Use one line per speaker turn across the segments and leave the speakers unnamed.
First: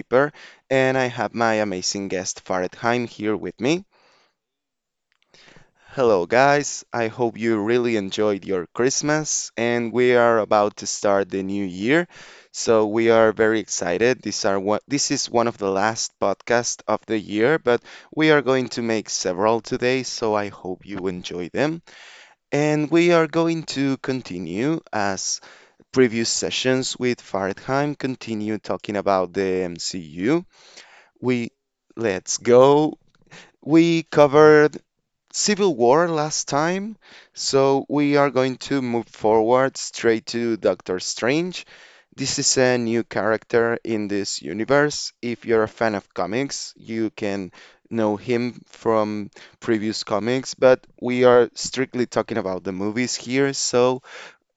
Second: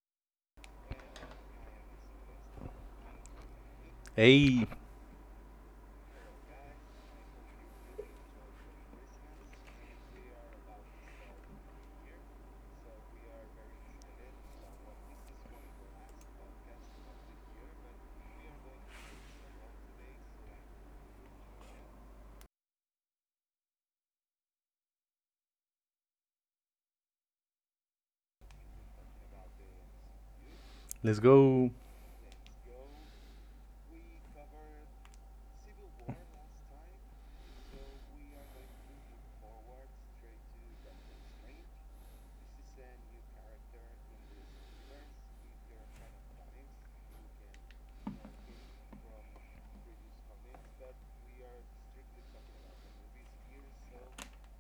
Dipper, and I have my amazing guest, Faradheim, here with me.
Hey,
Hello, guys. I hope you really enjoyed your Christmas, and we are about to start the new year. So we are very excited. This is one of the last podcasts of the year, but we are going to make several today, so I hope you enjoy them. And we are going to continue as previous sessions with Fartheim continue talking about the MCU.
let's
We
go.
let's go. We covered Civil War last time, so we are going to move forward straight to Doctor Strange. This is a new character in this universe. If you're a fan of comics, you can know him from previous comics, but we are strictly talking about the movies here, so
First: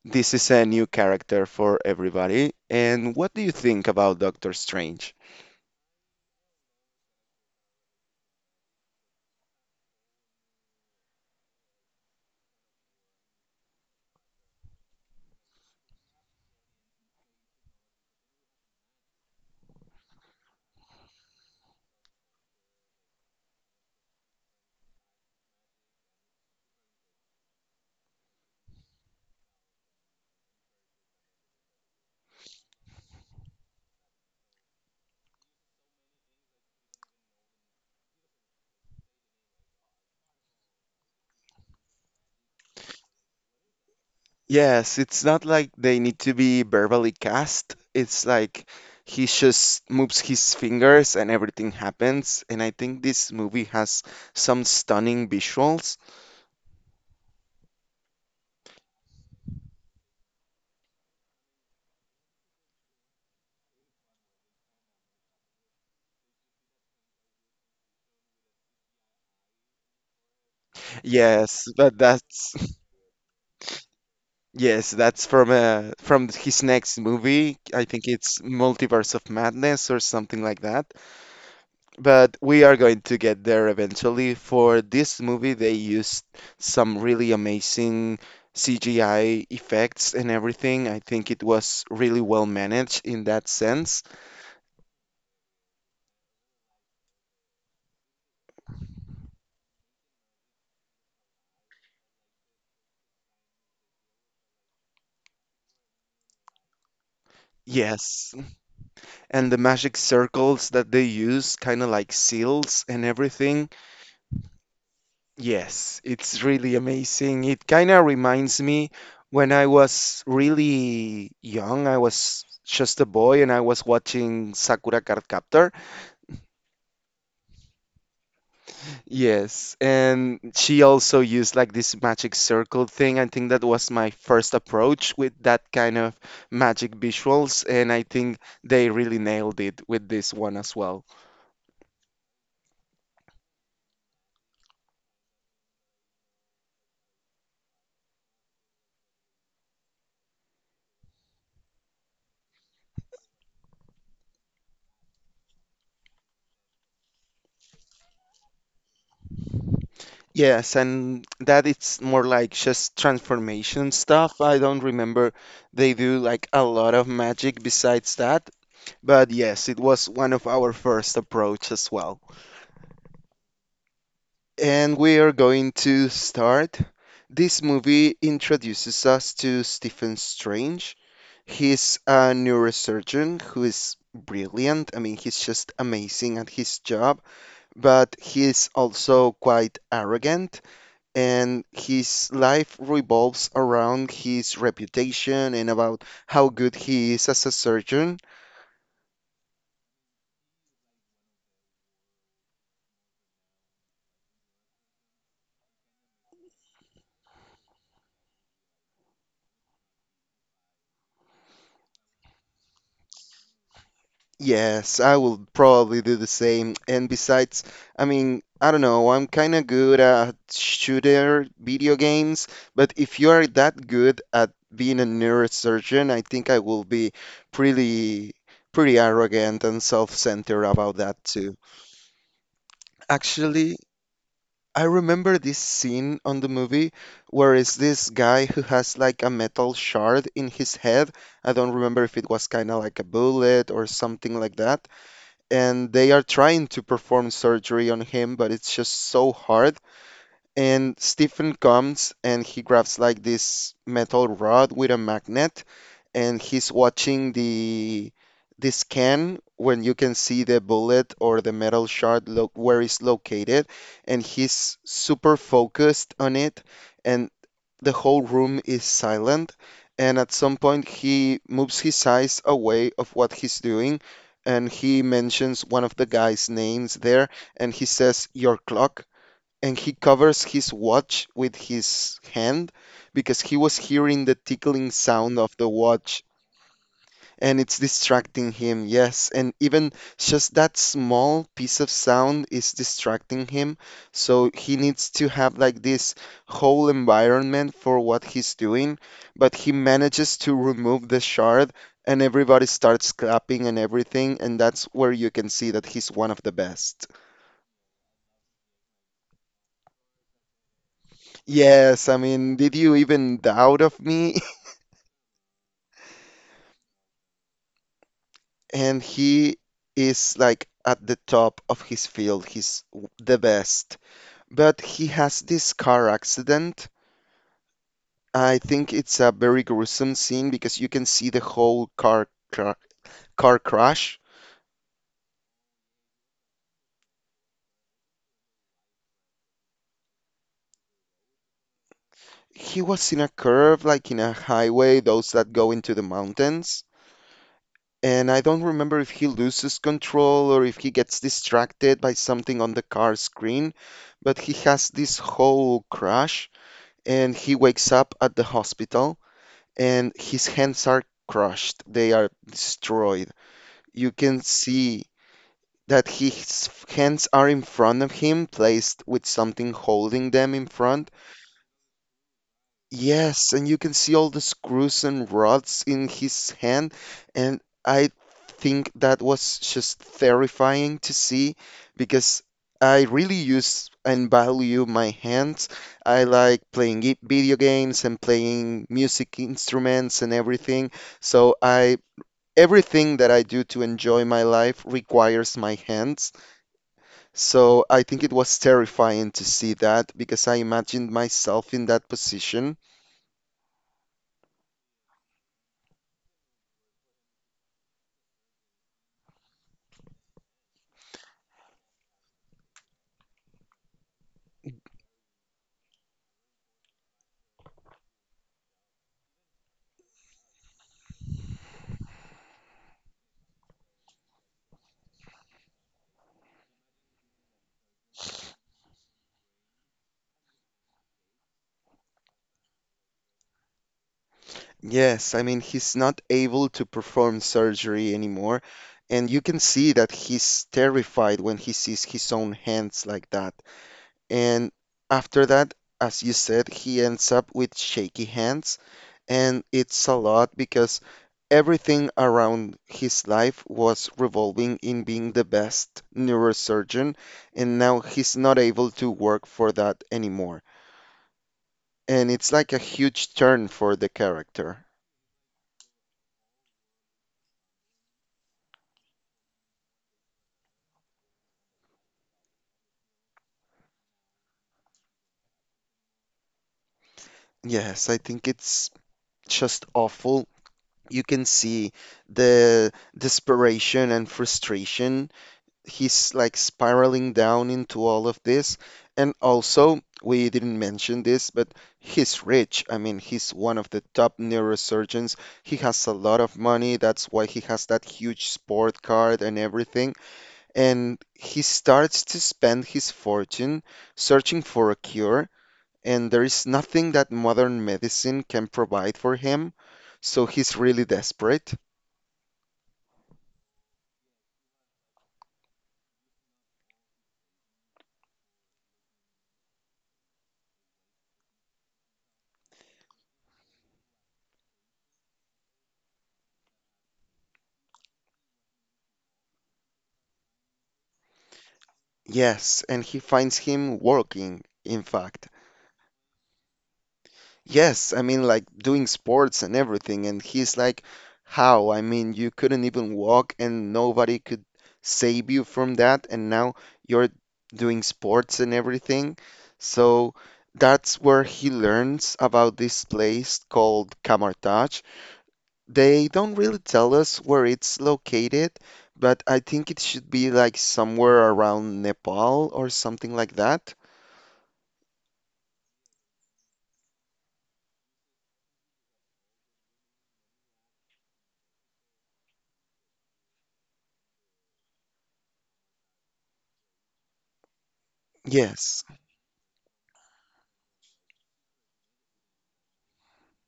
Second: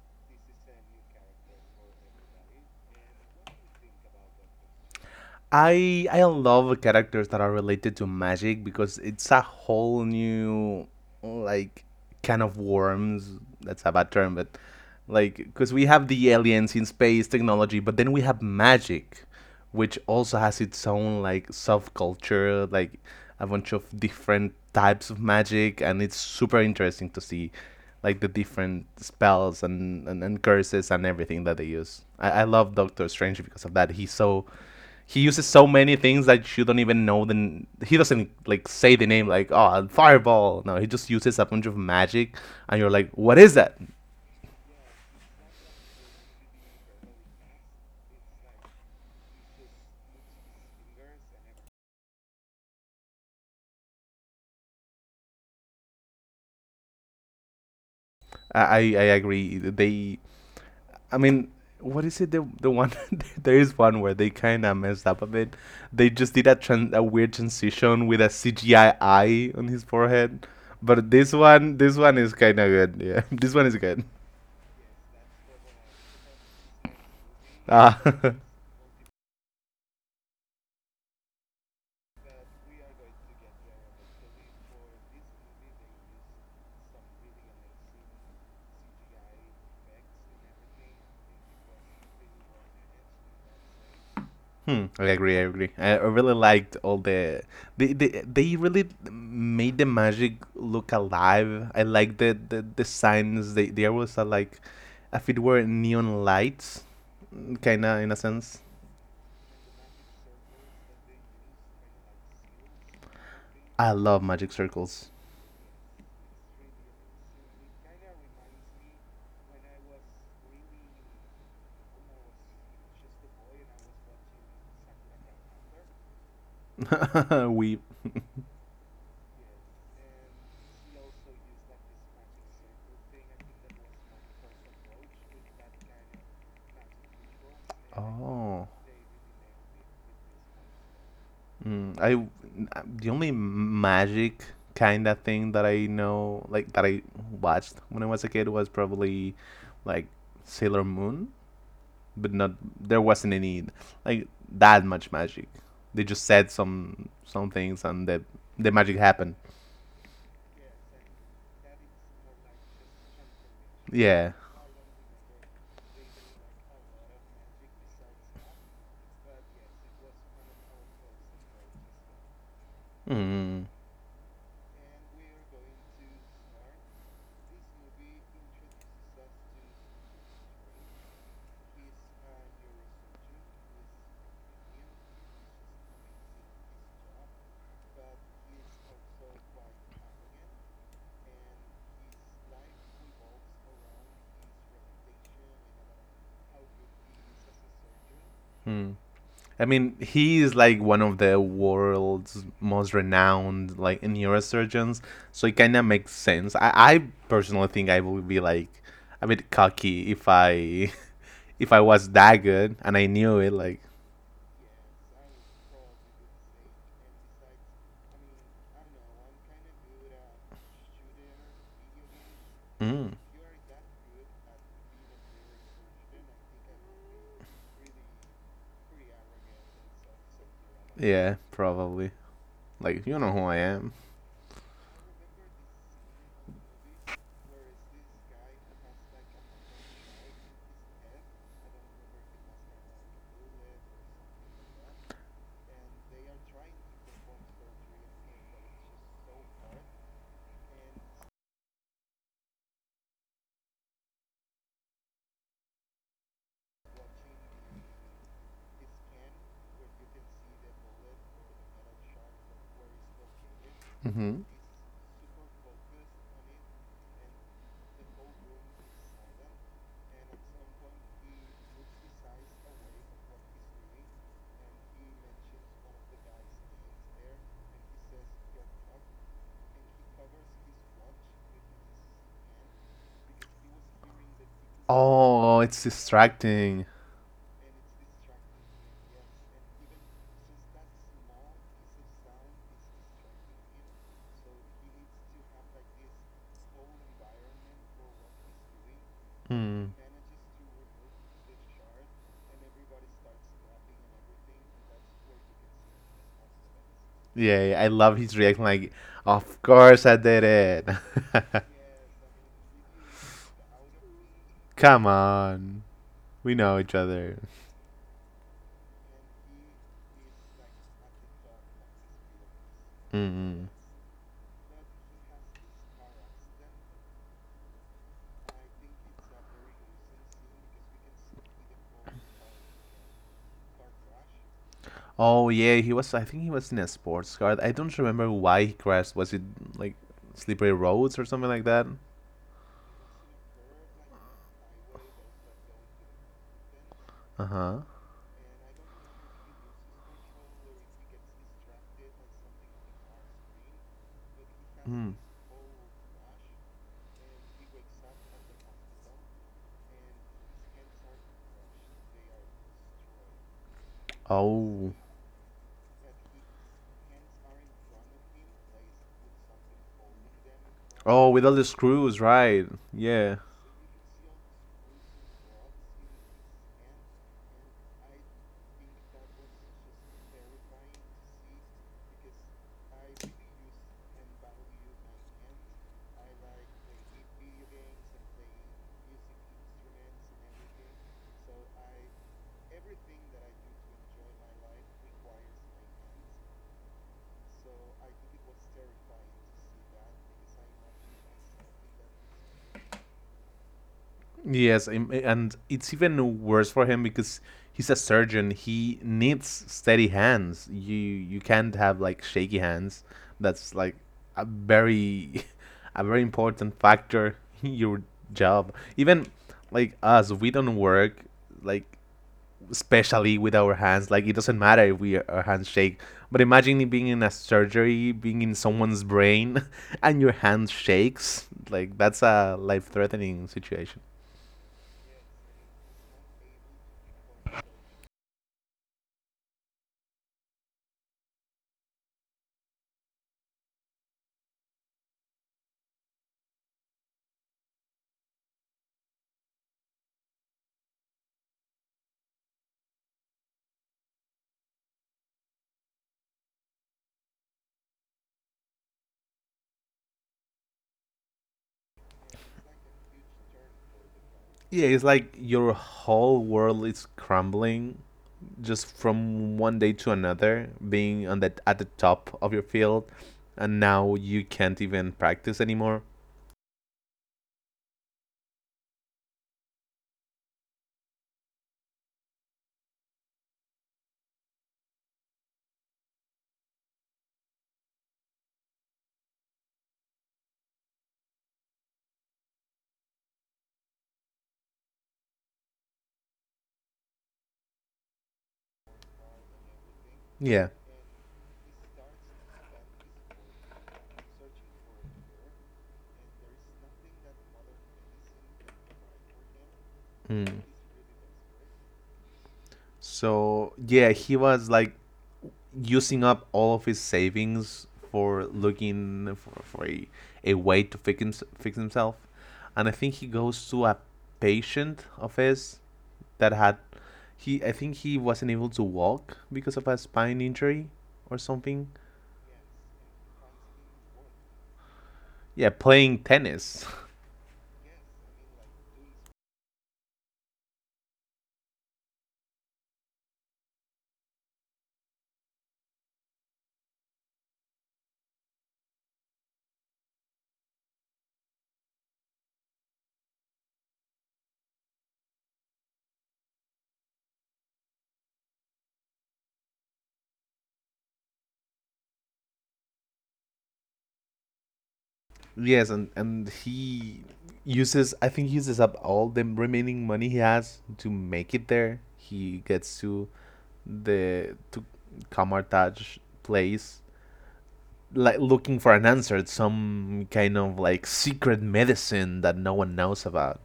this is a new character for everybody. And what do you think about Doctor Strange?
I love characters that are related to magic because it's a whole new like can of worms. That's a bad term, but like because we have the aliens in space technology but then we have magic which also has its own like subculture, like a bunch of different types of magic, and it's super interesting to see like the different spells and, and curses and everything that they use. I love Doctor Strange because of that. He's so, he uses so many things that you don't even know. Then he doesn't like say the name like, oh, fireball. No, he just uses a bunch of magic and you're like, what is that?
Yes, it's not like they need to be verbally cast. It's like he just moves his fingers and everything happens. And I think this movie has some stunning visuals.
I I agree. I mean, what is it? The one there is one where they kind of messed up a bit. They just did a a weird transition with a CGI eye on his forehead. But
Yes, but
this one is
that's
kind of good. Yeah, this one is good.
yes, that's from his next movie. I
Ah.
think it's Multiverse of Madness or something like that. But we are going to get there eventually. For this movie, they used some really amazing CGI effects and everything. I think it was really well managed in that sense.
Hmm, I agree. I agree. I really liked all the they really made the magic look alive. I like the the signs. They always are like, if it were neon lights, kinda, in a
Yes.
sense.
And the magic circles that they use, kind of like seals and everything.
I love magic circles.
Yes, it's really amazing. It kind of reminds me when I was really young, I was just a boy and I was watching Sakura Card Captor.
We.
Yes, and she also used like this magic circle thing. I think that was my first approach with that kind of magic visuals, and I think
Oh,
they really nailed it with this one as well.
mm, I the only magic kind of thing that I know, like that I watched when I was a kid, was probably like Sailor Moon. But not, there wasn't any like that much magic. They just said some things and the magic happened.
Yes, and that it's more like just transformation
Yeah.
stuff. I don't remember they do like a lot of magic besides that, but yes, it was one of our first approach as well.
Mm.
And we are going to start. This movie introduces us to Stephen Strange. He's a neurosurgeon who is brilliant. I mean, he's just amazing at his job, but he's also quite arrogant, and his life revolves around his reputation and about how good he is as a surgeon.
Hmm. I mean, he is like one of the world's most renowned like neurosurgeons, so it kind of makes sense. I personally think I would be like a bit cocky if I if I was that good and I knew it. Like,
Yes, I will probably do the same. And besides, I mean, I don't know, I'm kind of good at shooter video games, but
mm,
if you are that good at being a neurosurgeon, I think I will be pretty pretty arrogant and self-centered about that
yeah,
too.
probably. Like, you know who I
Actually,
am.
I remember this scene on the movie where is this guy who has like a metal shard in his head. I don't remember if it was kind of like a bullet or something like that and they are trying to perform surgery on him, but it's just so hard. And Stephen comes and he grabs like this metal rod with a magnet, and he's watching the scan when you can see the bullet or the metal shard where it's located, and
Mm-hmm.
he's super focused on it. And the whole room is silent, and at some point he moves his eyes away of what he's doing, and he mentions one of the guys' names there, and he says, "Your clock." And he covers his watch with his hand because he was hearing the tickling sound of
Oh,
the
it's
watch
distracting.
and it's distracting him. Yes, and even just that small piece of sound is distracting him. So he needs to have like this whole environment for what he's doing, but he
Mm.
manages to remove the shard and everybody starts clapping and everything, and that's where you can see that he's one of the best.
Yeah, yeah, I love his reaction, like, of course I did it.
Yes, I mean, did you even doubt of me?
Come on. We know each other.
And he is like at the top of his field. He's the
Mm-mm.
best. But he has this car accident. I think it's a very gruesome scene because you can see the whole car crash.
Oh, yeah, he was, I think he was in a sports car. I don't remember why he crashed. Was it like slippery roads or something like that?
He was in a curve, like in a highway, those that go into the mountains.
Uh huh.
And I don't remember if he loses control or if he gets distracted by something on the car screen, but he has
Mm.
this whole crash and he wakes up at the hospital and his hands are crushed. They are destroyed. You can
Oh.
see that his hands are in front of him, placed with something holding them in front.
Oh, with all the screws, right? Yeah.
Yes, and you can see all the screws and rods in his hand, and I think that was just terrifying to see because I really use and value my hands. I like playing video games and playing music instruments and everything. So I everything that I do to enjoy my life requires my hands. So I think it was terrifying to see that because I imagined myself in that position.
Yes, and it's even worse for him because he's a surgeon. He needs steady hands. You can't have like shaky hands. That's like a very a very important factor in your job. Even like us, we don't work like specially with our hands. Like, it doesn't matter if we our hands shake. But imagine being in a surgery, being in someone's brain, and your hand shakes. Like, that's a life-threatening situation.
Yes, I mean, he's not able to perform surgery anymore. And you can see that he's terrified when he sees his own hands like that. And after that, as you said, he ends up with shaky hands. And it's a lot because everything around his life was revolving in being the best neurosurgeon, and now he's not able to work for that anymore. And it's like a huge turn for the character.
Yeah, it's like your whole world is crumbling just from one day to another. Being on that at the top of your field, and now you can't even practice anymore.
Yes, I think it's just awful. You can see the desperation and frustration he's like spiraling down into all of this. And also, we didn't mention this, but he's rich. I mean, he's one of the top neurosurgeons. He has a lot of money. That's why he has that huge sport car and everything.
Yeah.
And he starts to spend his fortune searching for a cure. And there is nothing that modern medicine can provide for him. So
Mm.
he's really desperate.
So yeah, he was like using up all of his savings for looking for, a way to fix himself. And I think he goes to a patient of his that had, he, I think he wasn't able to walk because of a spine injury or something.
Yes, and he finds him working, in fact.
Yeah, playing tennis.
Yes, I mean like doing sports and everything. And he's like, how? I mean, you couldn't even walk and nobody could save you from that. And now you're doing sports and everything. So that's where he learns about this place called Kamartaj. They don't really tell us where it's located, but I think it should be like somewhere around Nepal or something like that.
Yes, and he uses, I think he uses up all the remaining money he has to make it there. He gets to the to Kamartaj place, like, looking for
Yes.
an answer. It's some kind of like secret medicine that no one knows about.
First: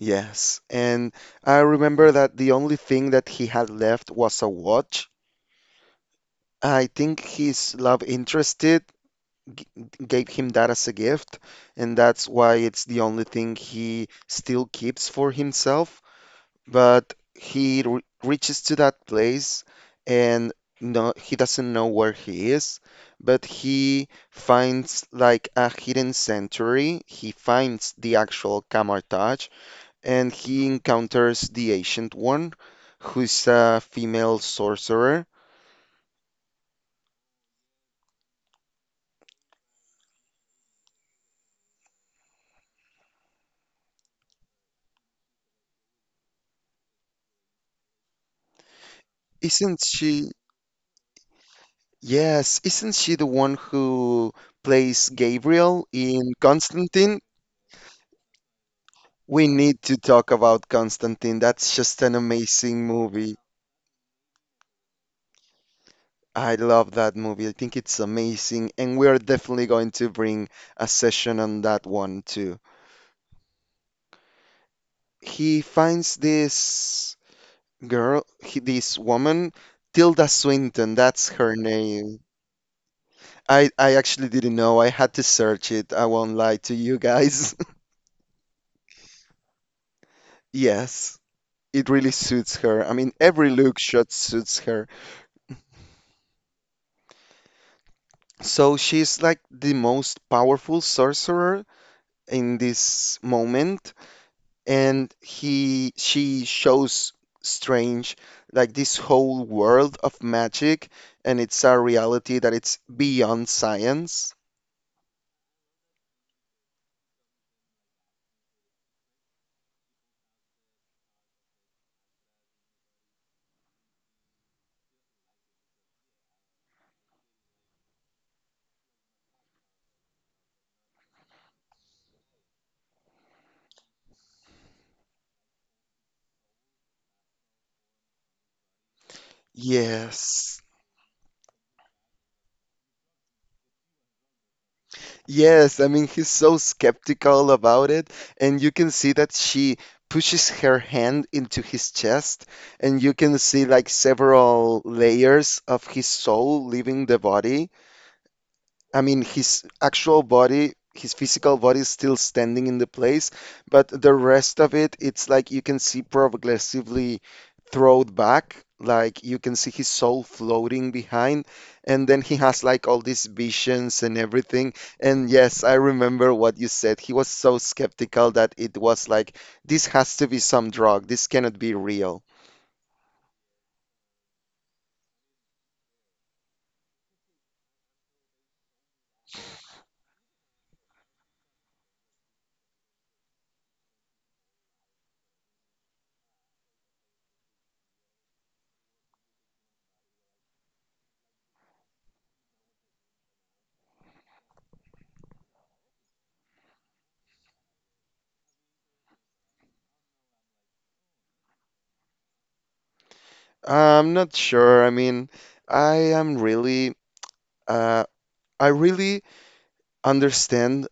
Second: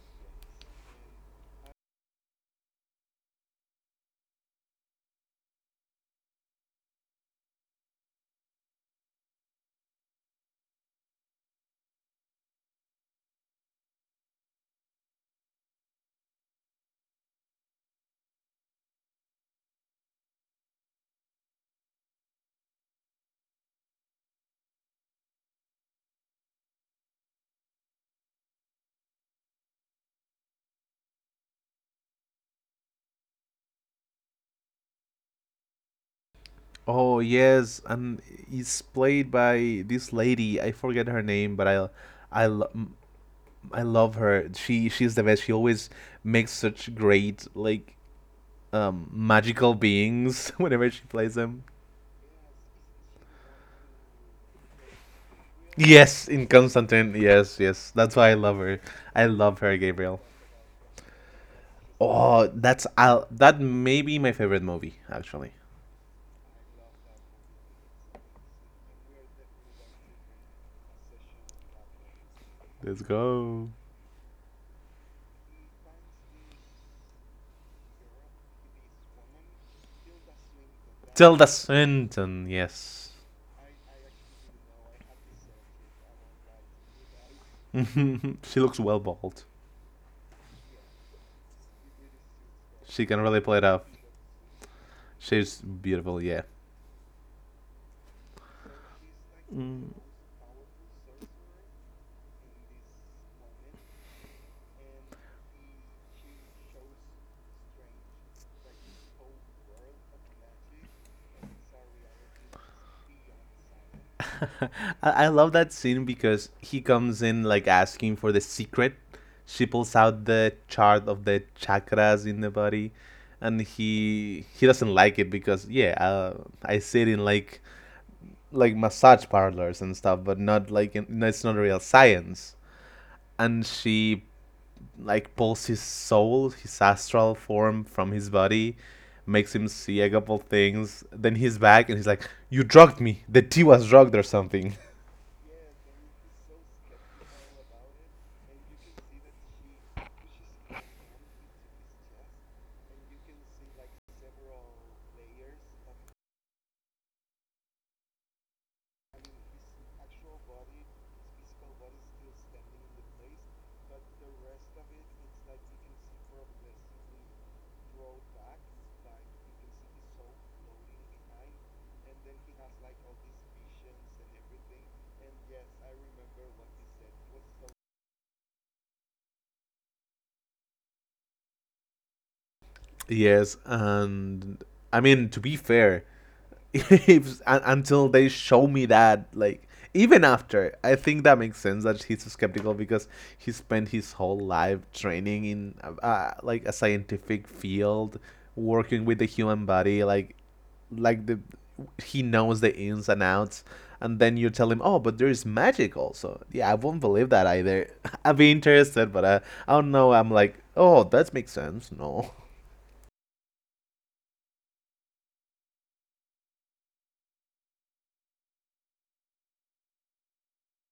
Yes, and I remember that the only thing that he had left was a watch. I think his love interested g gave him that as a gift, and that's why it's the only thing he still keeps for himself. But he re reaches to that place, and no, he doesn't know where he is. But he finds like a hidden sanctuary. He finds the actual Kamar Taj, and he encounters the Ancient One, who's a female sorcerer.
Oh yes, and it's played by this lady. I forget her name, but I, lo- m- I love her. She's the best. She always makes such great like
Isn't
magical
she?
beings whenever she plays them.
Yes, isn't she the one who plays Gabriel in
Yes, in
Constantine?
Constantine. Yes, yes. That's why I love her. I
We
love
need
her,
to
Gabriel.
talk about Constantine. That's just an
Oh,
amazing
that's,
movie.
I'll, that may be my favorite movie actually.
I love that movie. I think it's amazing, and we are definitely going to bring a session on that one too.
Let's go.
He finds this this woman, Tilda Swinton, that's
Tilda
her name.
Swinton, yes.
I actually didn't know. I had to search it. I won't lie to you guys.
She looks well bald.
Yes, it really suits her. I mean,
She can
every
really play it
look
up.
shot suits her.
She's beautiful, yeah.
So she's like the
Mm.
most powerful sorcerer in this moment, and he she shows Strange like this whole world of magic, and it's a reality that it's beyond science.
I-, I love that scene because he comes in like asking for the secret. She pulls out the chart of the chakras in the body, and he doesn't like it because, yeah, I sit in like massage parlors and stuff, but not like in, no, it's not real science. And she like pulls his soul, his astral form, from his body, makes him see a couple
Yes.
things. Then he's back and he's like, "You drugged me. The tea was drugged or something."
Yes, I mean, he's so skeptical about it, and you can see that she pushes her hand into his chest, and you can see like several layers of his soul leaving the body. I mean, his actual body, his physical body is still standing in the place, but the rest of it, it's like you can see progressively thrown back. Like you can see his soul floating behind, and then he has like all these visions and everything. And yes, I remember what you said. He was so skeptical that it was like, this has to be some drug. This cannot be real.
Yes, and I mean, to be fair, if, until they show me that, like, even after, I think that makes sense that he's so skeptical because he spent his whole life training in like a scientific field, working with the human body, like the he knows the ins and outs, and then you tell him, oh, but there is magic also. Yeah, I won't believe that either. I'd be interested, but I don't know. I'm like, oh, that makes sense. No.
I'm not sure. I mean, I am really, uh, I really understand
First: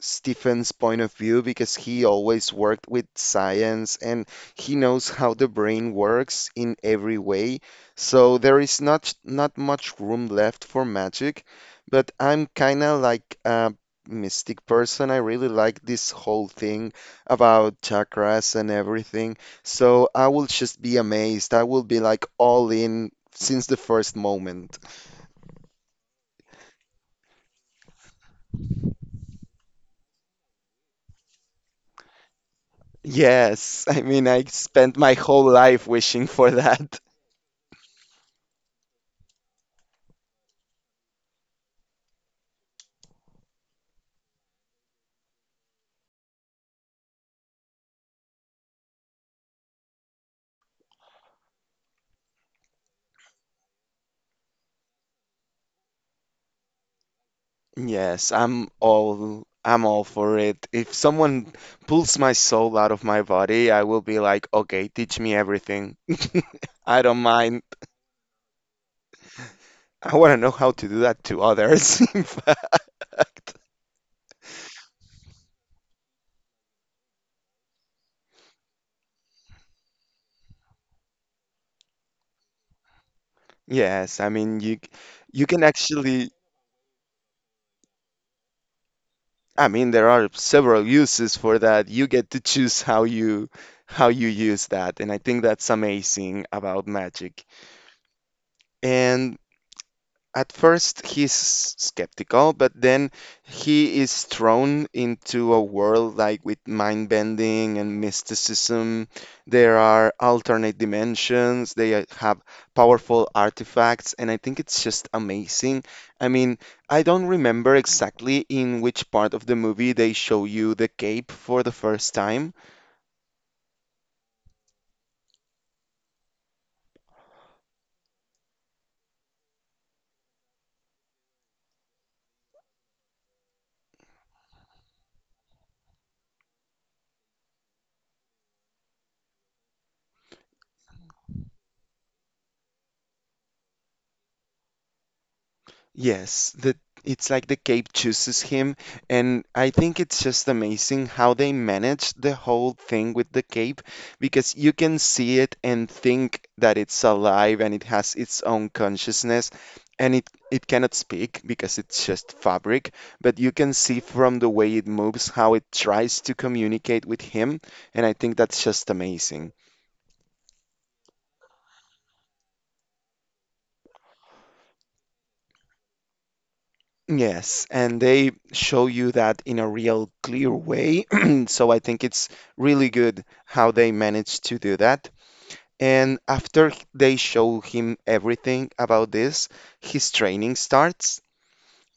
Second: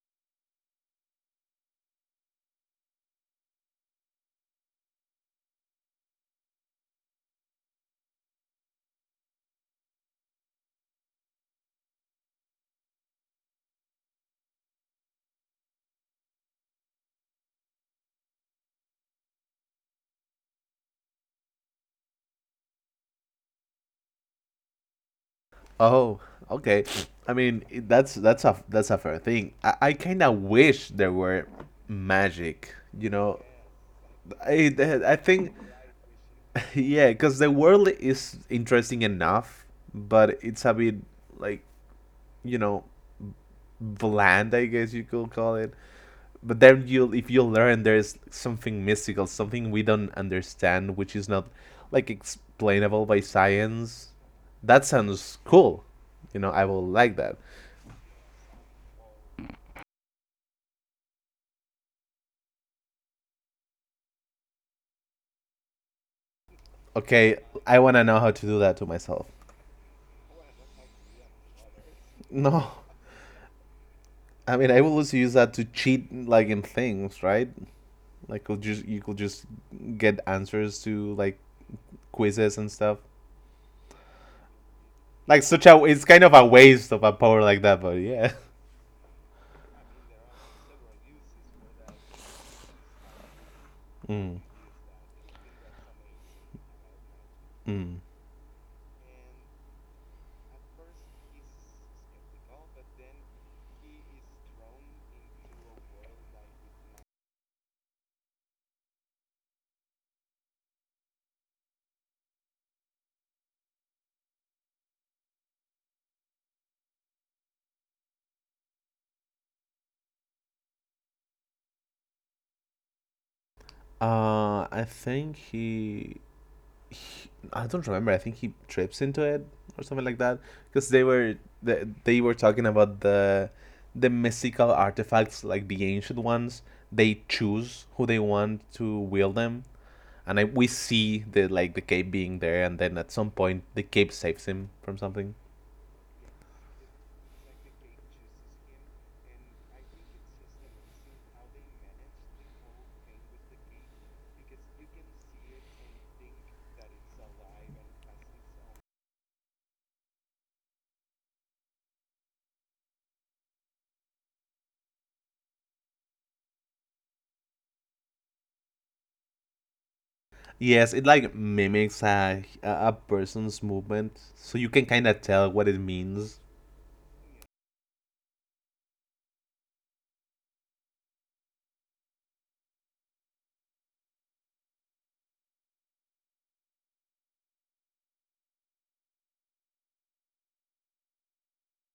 Stephen's point of view because he always worked with science and he knows how the brain works in every way. So there is not much room left for magic, but I'm kind of like a mystic person. I really like this whole thing about chakras and everything. So I will just be amazed. I will be like all in since the first moment.
Oh, okay. I mean, that's, that's a fair thing. I kind of wish there were magic, you know.
Yes, I mean, I
i,
spent my
I
whole
think
life wishing for that.
yeah, because the world is interesting enough, but it's a bit, like, you know, bland, I guess you could call it. But then you'll, if you learn there's something mystical, something we don't understand, which is not like explainable by science, that sounds cool, you know. I will like that.
Yes, I'm all for it. If someone pulls my soul out of my body, I will be like, okay, teach me everything. I don't
Okay,
mind.
I want to know how to do that to myself.
I want to know how to do that to others, in
No,
fact.
I mean, I will also use that to cheat, like, in things, right? Like, could just, you could just get answers to like quizzes and stuff.
Yes, I mean
Like,
you can
such a, it's kind
actually
of a waste of a power like that, but yeah.
I mean there are several uses for that. You get to choose how you
Mm,
use that, and I think that's amazing about magic.
mm.
And At first he's skeptical, but then he is thrown into a world like with mind bending and mysticism. There are alternate dimensions, they have powerful artifacts, and I think it's just amazing. I mean, I don't remember exactly in which part of the movie they show you the cape for the first time.
I think he, I don't remember. I think he trips into it or something like that. Because they were, they were talking about the mystical artifacts, like the ancient ones. They choose who they want to wield them, and we see the, like, the cape being there, and then at some point the cape saves him from something.
Yes, the it's like the cape chooses him, and I think it's just amazing how they manage the whole thing with the cape because you can see it and think that it's alive and it has its own consciousness, and it cannot speak because it's just fabric, but you can see from the way it moves how it tries to communicate with him, and I think that's just amazing.
Yes, it like mimics a person's movement, so you can kind of tell what it means.
Yes, and they show you that in a real clear way. So I think it's really good how they managed to do that. And after they show him everything about this, his training starts.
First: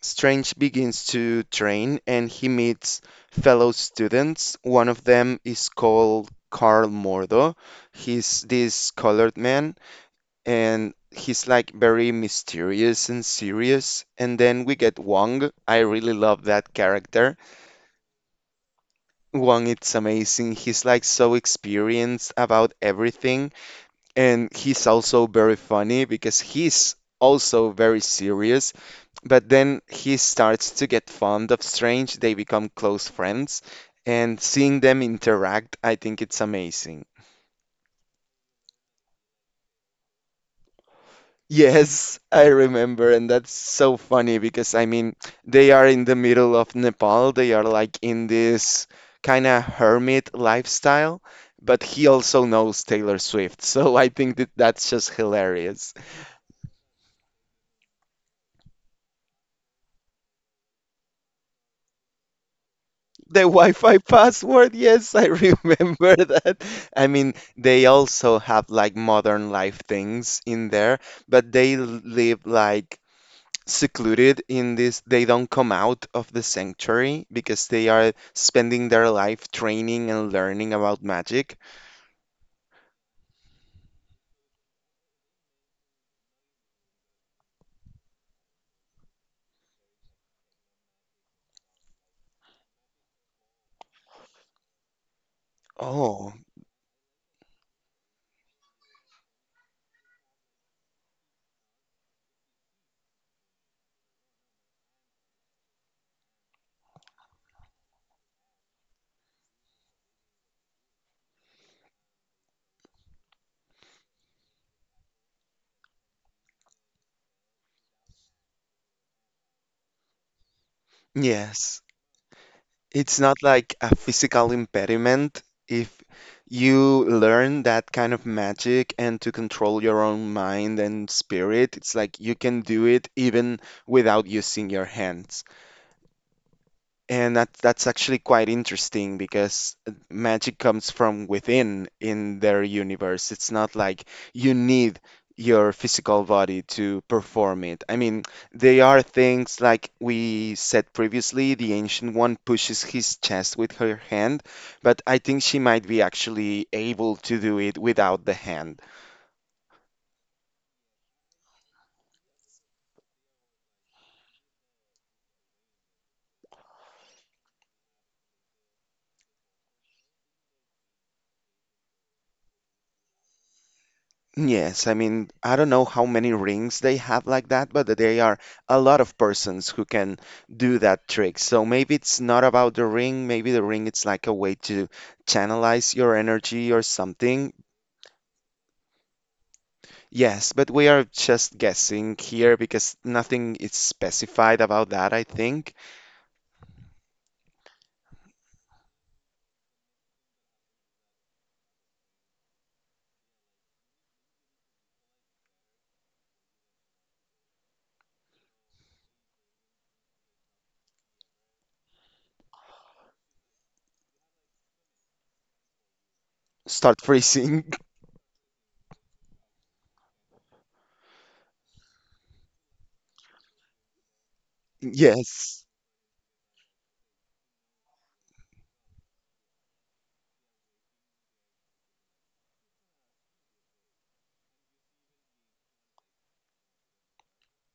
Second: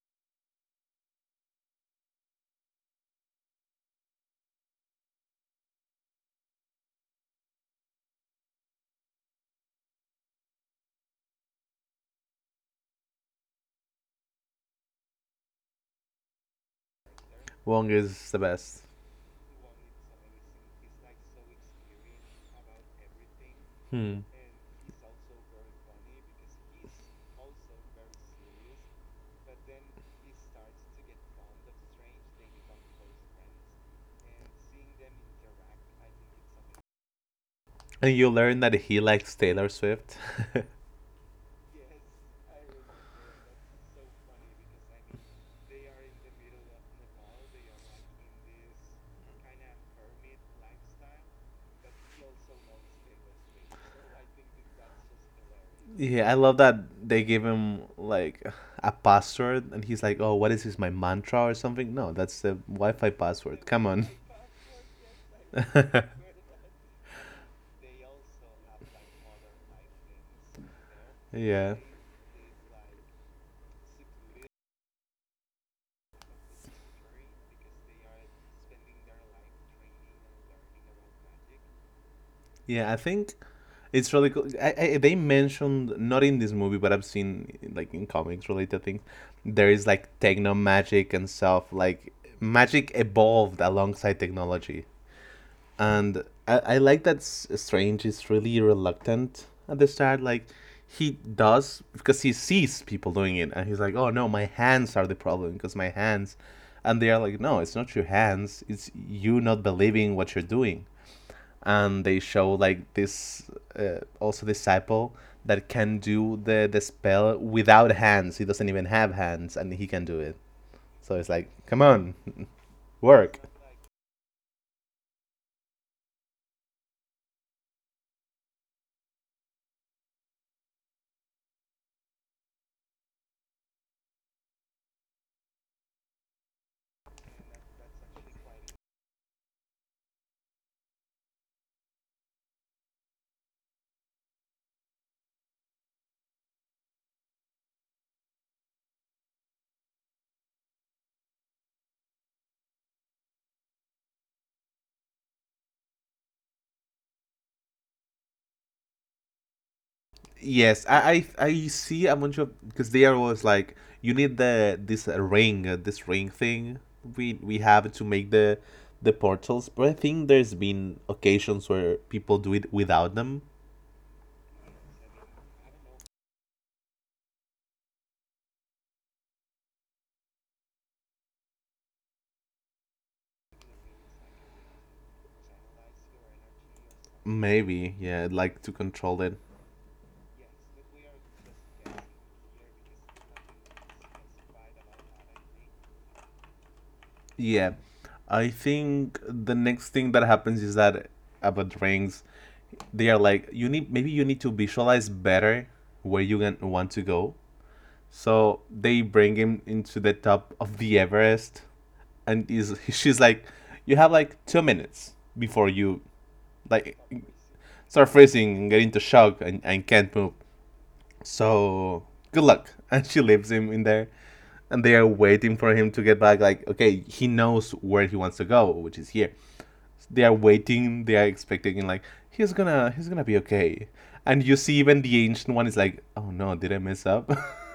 Strange begins to train and he meets fellow students. One of them is called Carl Mordo. He's this colored man, and he's like very mysterious and serious. And then we get Wong. I really love that character.
Wong is the best.
Wong, it's amazing. He's like so experienced about everything,
Hmm.
and he's also very funny because he's also very serious. But then he starts to get fond of Strange. They become close friends, and seeing them interact, I think it's amazing.
And you learn that he likes Taylor Swift.
Yes, I remember, and that's so funny because I mean, they are in the middle of Nepal. They are like in this kind of hermit lifestyle, but he also knows Taylor Swift. So I think that's just hilarious.
Yeah, I love that they give him like a password and he's like, "Oh, what is this? My mantra or something?" No, that's the Wi-Fi
The
password. Come
Wi-Fi
on.
password, yes, I remember that. I mean, they also have like modern life things in there, but
Yeah.
they live like secluded in this they don't come out of the sanctuary because they are spending their life training and learning about magic.
Yeah, I think it's really cool. They mentioned, not in this movie, but I've seen like in comics related things. There is like techno magic and stuff. Like, magic evolved alongside technology. And
Oh,
I like that Strange is really reluctant at the start. Like, he does because he sees people doing it, and he's like, "Oh no, my hands are the problem because my hands," and they are like, "No, it's not your hands. It's you not believing what you're doing." And they show like this also disciple that can do the spell without hands. He doesn't even have hands, and he can do it. So it's like,
yes.
come on,
It's
work.
not like a physical impediment if you learn that kind of magic and to control your own mind and spirit. It's like you can do it even without using your hands. And that's actually quite interesting because magic comes from within in their universe. It's not like you need your physical body to perform it. I mean, they are things like we said previously, the ancient one pushes his chest with her hand, but I think she might be actually able to do it without the hand.
Yes, I see a bunch of because they are always like, you need the this ring this ring thing. We have to make the portals, but I think there's been occasions where people do it without them.
Yes, I mean, I don't know how many rings they have like that, but they are a lot of persons who can do that trick. So maybe it's not about the ring, maybe the ring it's like a way to channelize your energy or something.
Maybe, yeah, like to control it.
Yes, but we are just guessing here because nothing is specified about that, I think.
Yeah, I think the next thing that happens is that, about rings, they are like, you need, maybe you need to visualize better where you can, want to go. So they bring him into the top of the Everest, and is she's like, "You have like 2 minutes before you like
Start freezing.
start freezing and get into shock and can't move." So good luck. And she leaves him in there. And they are waiting
Yes.
for him to get back. Like, okay, he knows where he wants to go, which is here. They are waiting, they are expecting like he's gonna be okay. And you see even the ancient one is like, oh no, did I mess up?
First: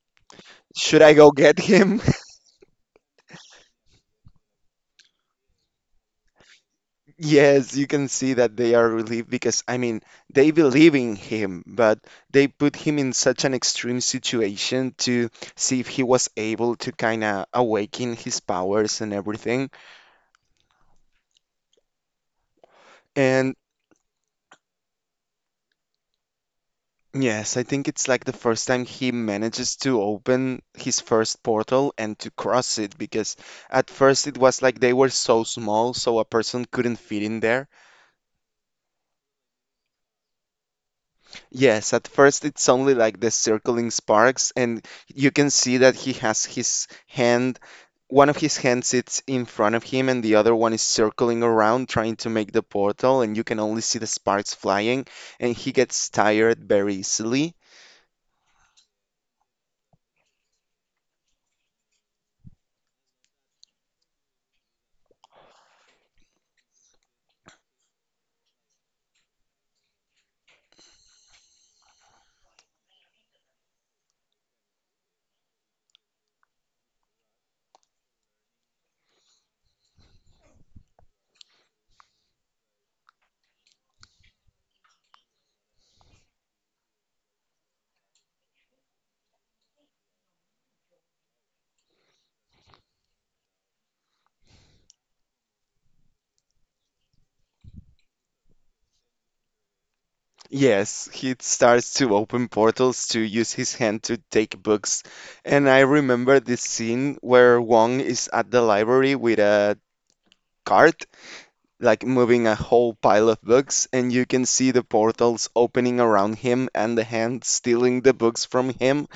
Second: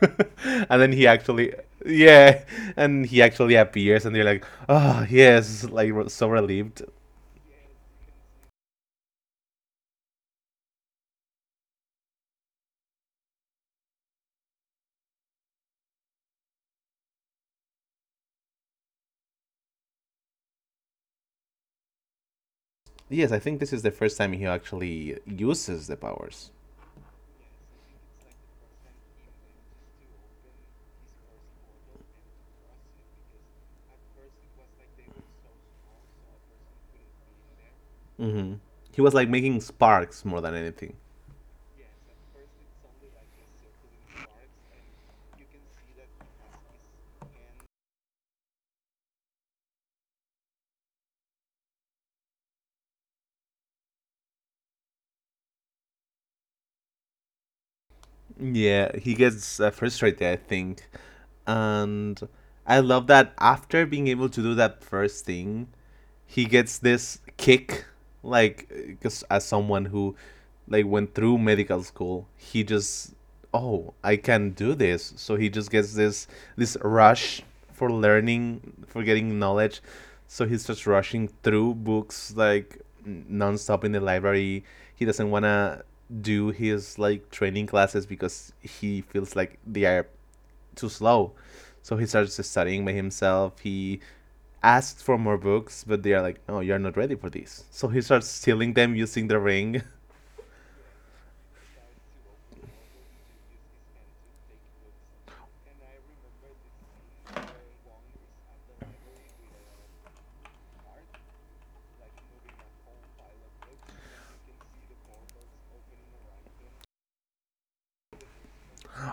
And then
Should
he
I go
actually,
get him?
yeah, and he actually appears and they're like, oh yes, like so relieved.
Yes, you can see that they are relieved because, I mean, they believe in him, but they put him in such an extreme situation to see if he was able to kind of awaken his powers and everything.
Yes, I
And
think this is the first time he actually uses the powers.
yes, I think it's like the first time he manages to open his first portal and to cross it because at first it was like they were so small, so a person couldn't fit in there.
Hmm. He was like making sparks more than anything.
Yes, at first it's only like the circling sparks, and you can see that he has his hand, one of his hands sits in front of him, and the other one is circling around trying to make the portal, and you can only see the sparks flying, and he gets tired very easily.
Yeah, he gets frustrated, I think. And I love that after being able to do that first thing, he gets this kick like because as someone who like went through medical school he just oh I can do this so he just gets this this rush for learning for getting knowledge so he's just rushing through books like nonstop in the library he doesn't want to do his like training classes because he feels like they are too slow so he starts studying by himself he asks for more books, but they are like, "Oh, you're not ready for this." So he starts stealing them using the ring.
Yes, he starts to open portals to use his hand to take books. And I remember this scene where Wong is at the library with a cart like moving a whole pile of books, and you can see the portals opening around him and the hand stealing the books from him.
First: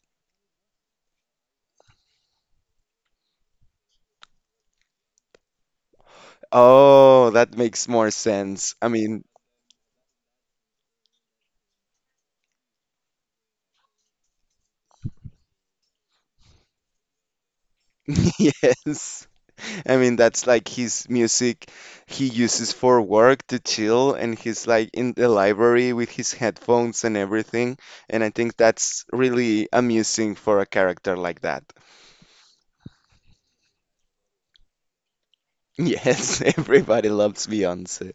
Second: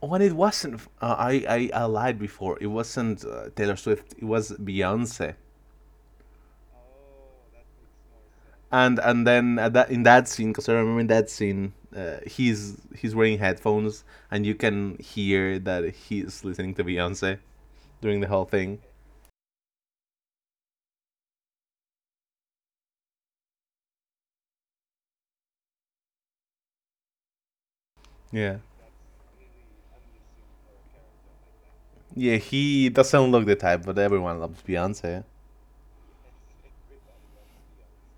When it wasn't, I lied before. It wasn't Taylor Swift. It was Beyonce.
Oh, that makes more sense. I
And
mean,
and then at that, in that scene, because I remember in that scene, he's wearing headphones, and you can hear that he's listening to Beyonce during the whole thing.
yes. I mean, that's like his music he uses for work to chill, and he's like in the library with his headphones and everything. And I think
Yeah.
that's really amusing for a character like that.
Yeah, he doesn't look the type, but everyone loves Beyonce.
Yes, everybody loves Beyoncé.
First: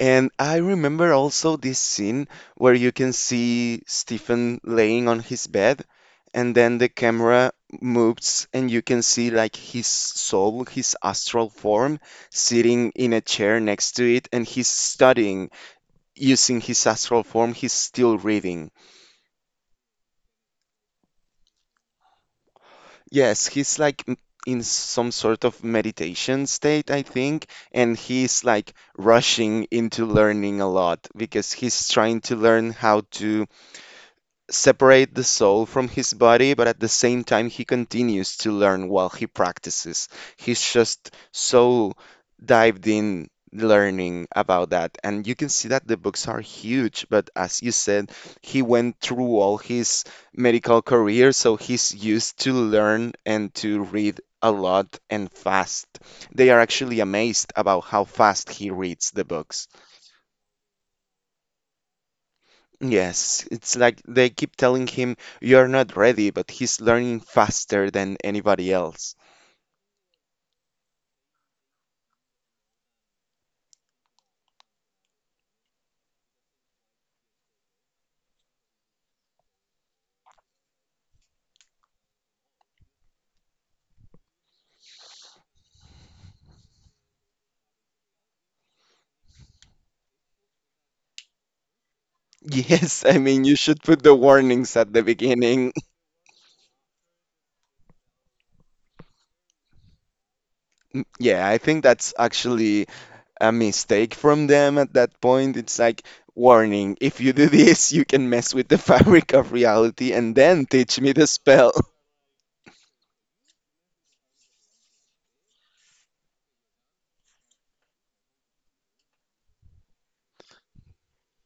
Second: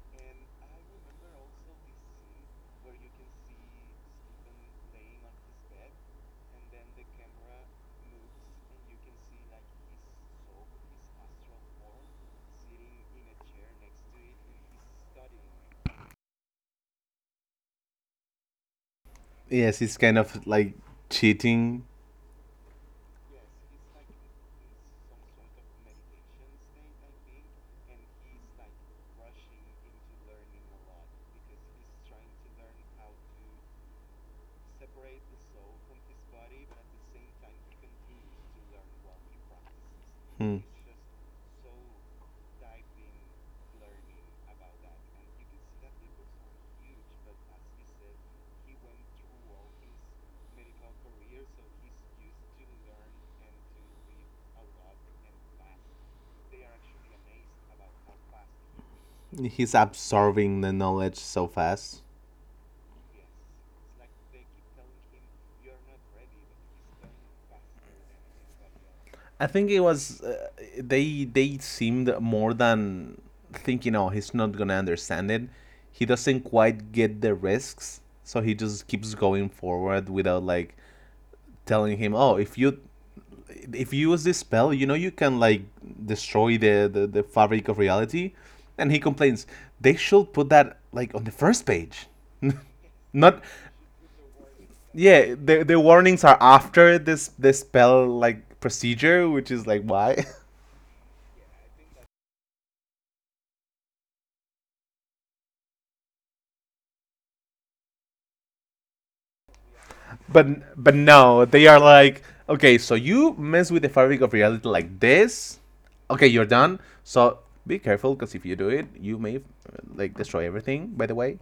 And I remember also this scene where you can see Stephen laying on his bed, and then the camera moves, and you can see like his soul, his astral form, sitting in a chair next to it, and he's studying using his astral form. He's still reading.
Yes, he's kind of like cheating
Yes, he's like in some sort of meditation state, I think, and he's like rushing into learning a lot because he's trying to learn how to separate the soul from his body, but at the same time, he continues to learn while he practices. He's just so dived in learning about that. And you can see that the books are huge, but as you said, he went through all his medical career, so he's used to learn and to read a lot and fast. They are actually amazed about how fast he reads the
reads.
books.
He's absorbing the knowledge so fast.
Yes, it's like they keep telling him you're not ready, but he's learning faster than anybody else.
I think it was they seemed more than thinking, oh, he's not gonna understand it. He doesn't quite get the risks, so he just keeps going forward without like telling him, oh, if you use this spell, you know you can like destroy the fabric of reality. And he complains, they should put that like on the first page.
Yes, I mean,
Not
you should put the warnings at the
yeah.
beginning.
The warnings are after this the spell like procedure, which is like why.
Yeah, I think that's actually a mistake from them at that point. It's like, warning, if you do this, you can mess with the fabric of reality and
But
then
but
teach me the
no, they
spell.
are like, okay, so you mess with the fabric of reality like this. Okay, you're done. So be careful, because if you do it, you may like destroy everything. By the way,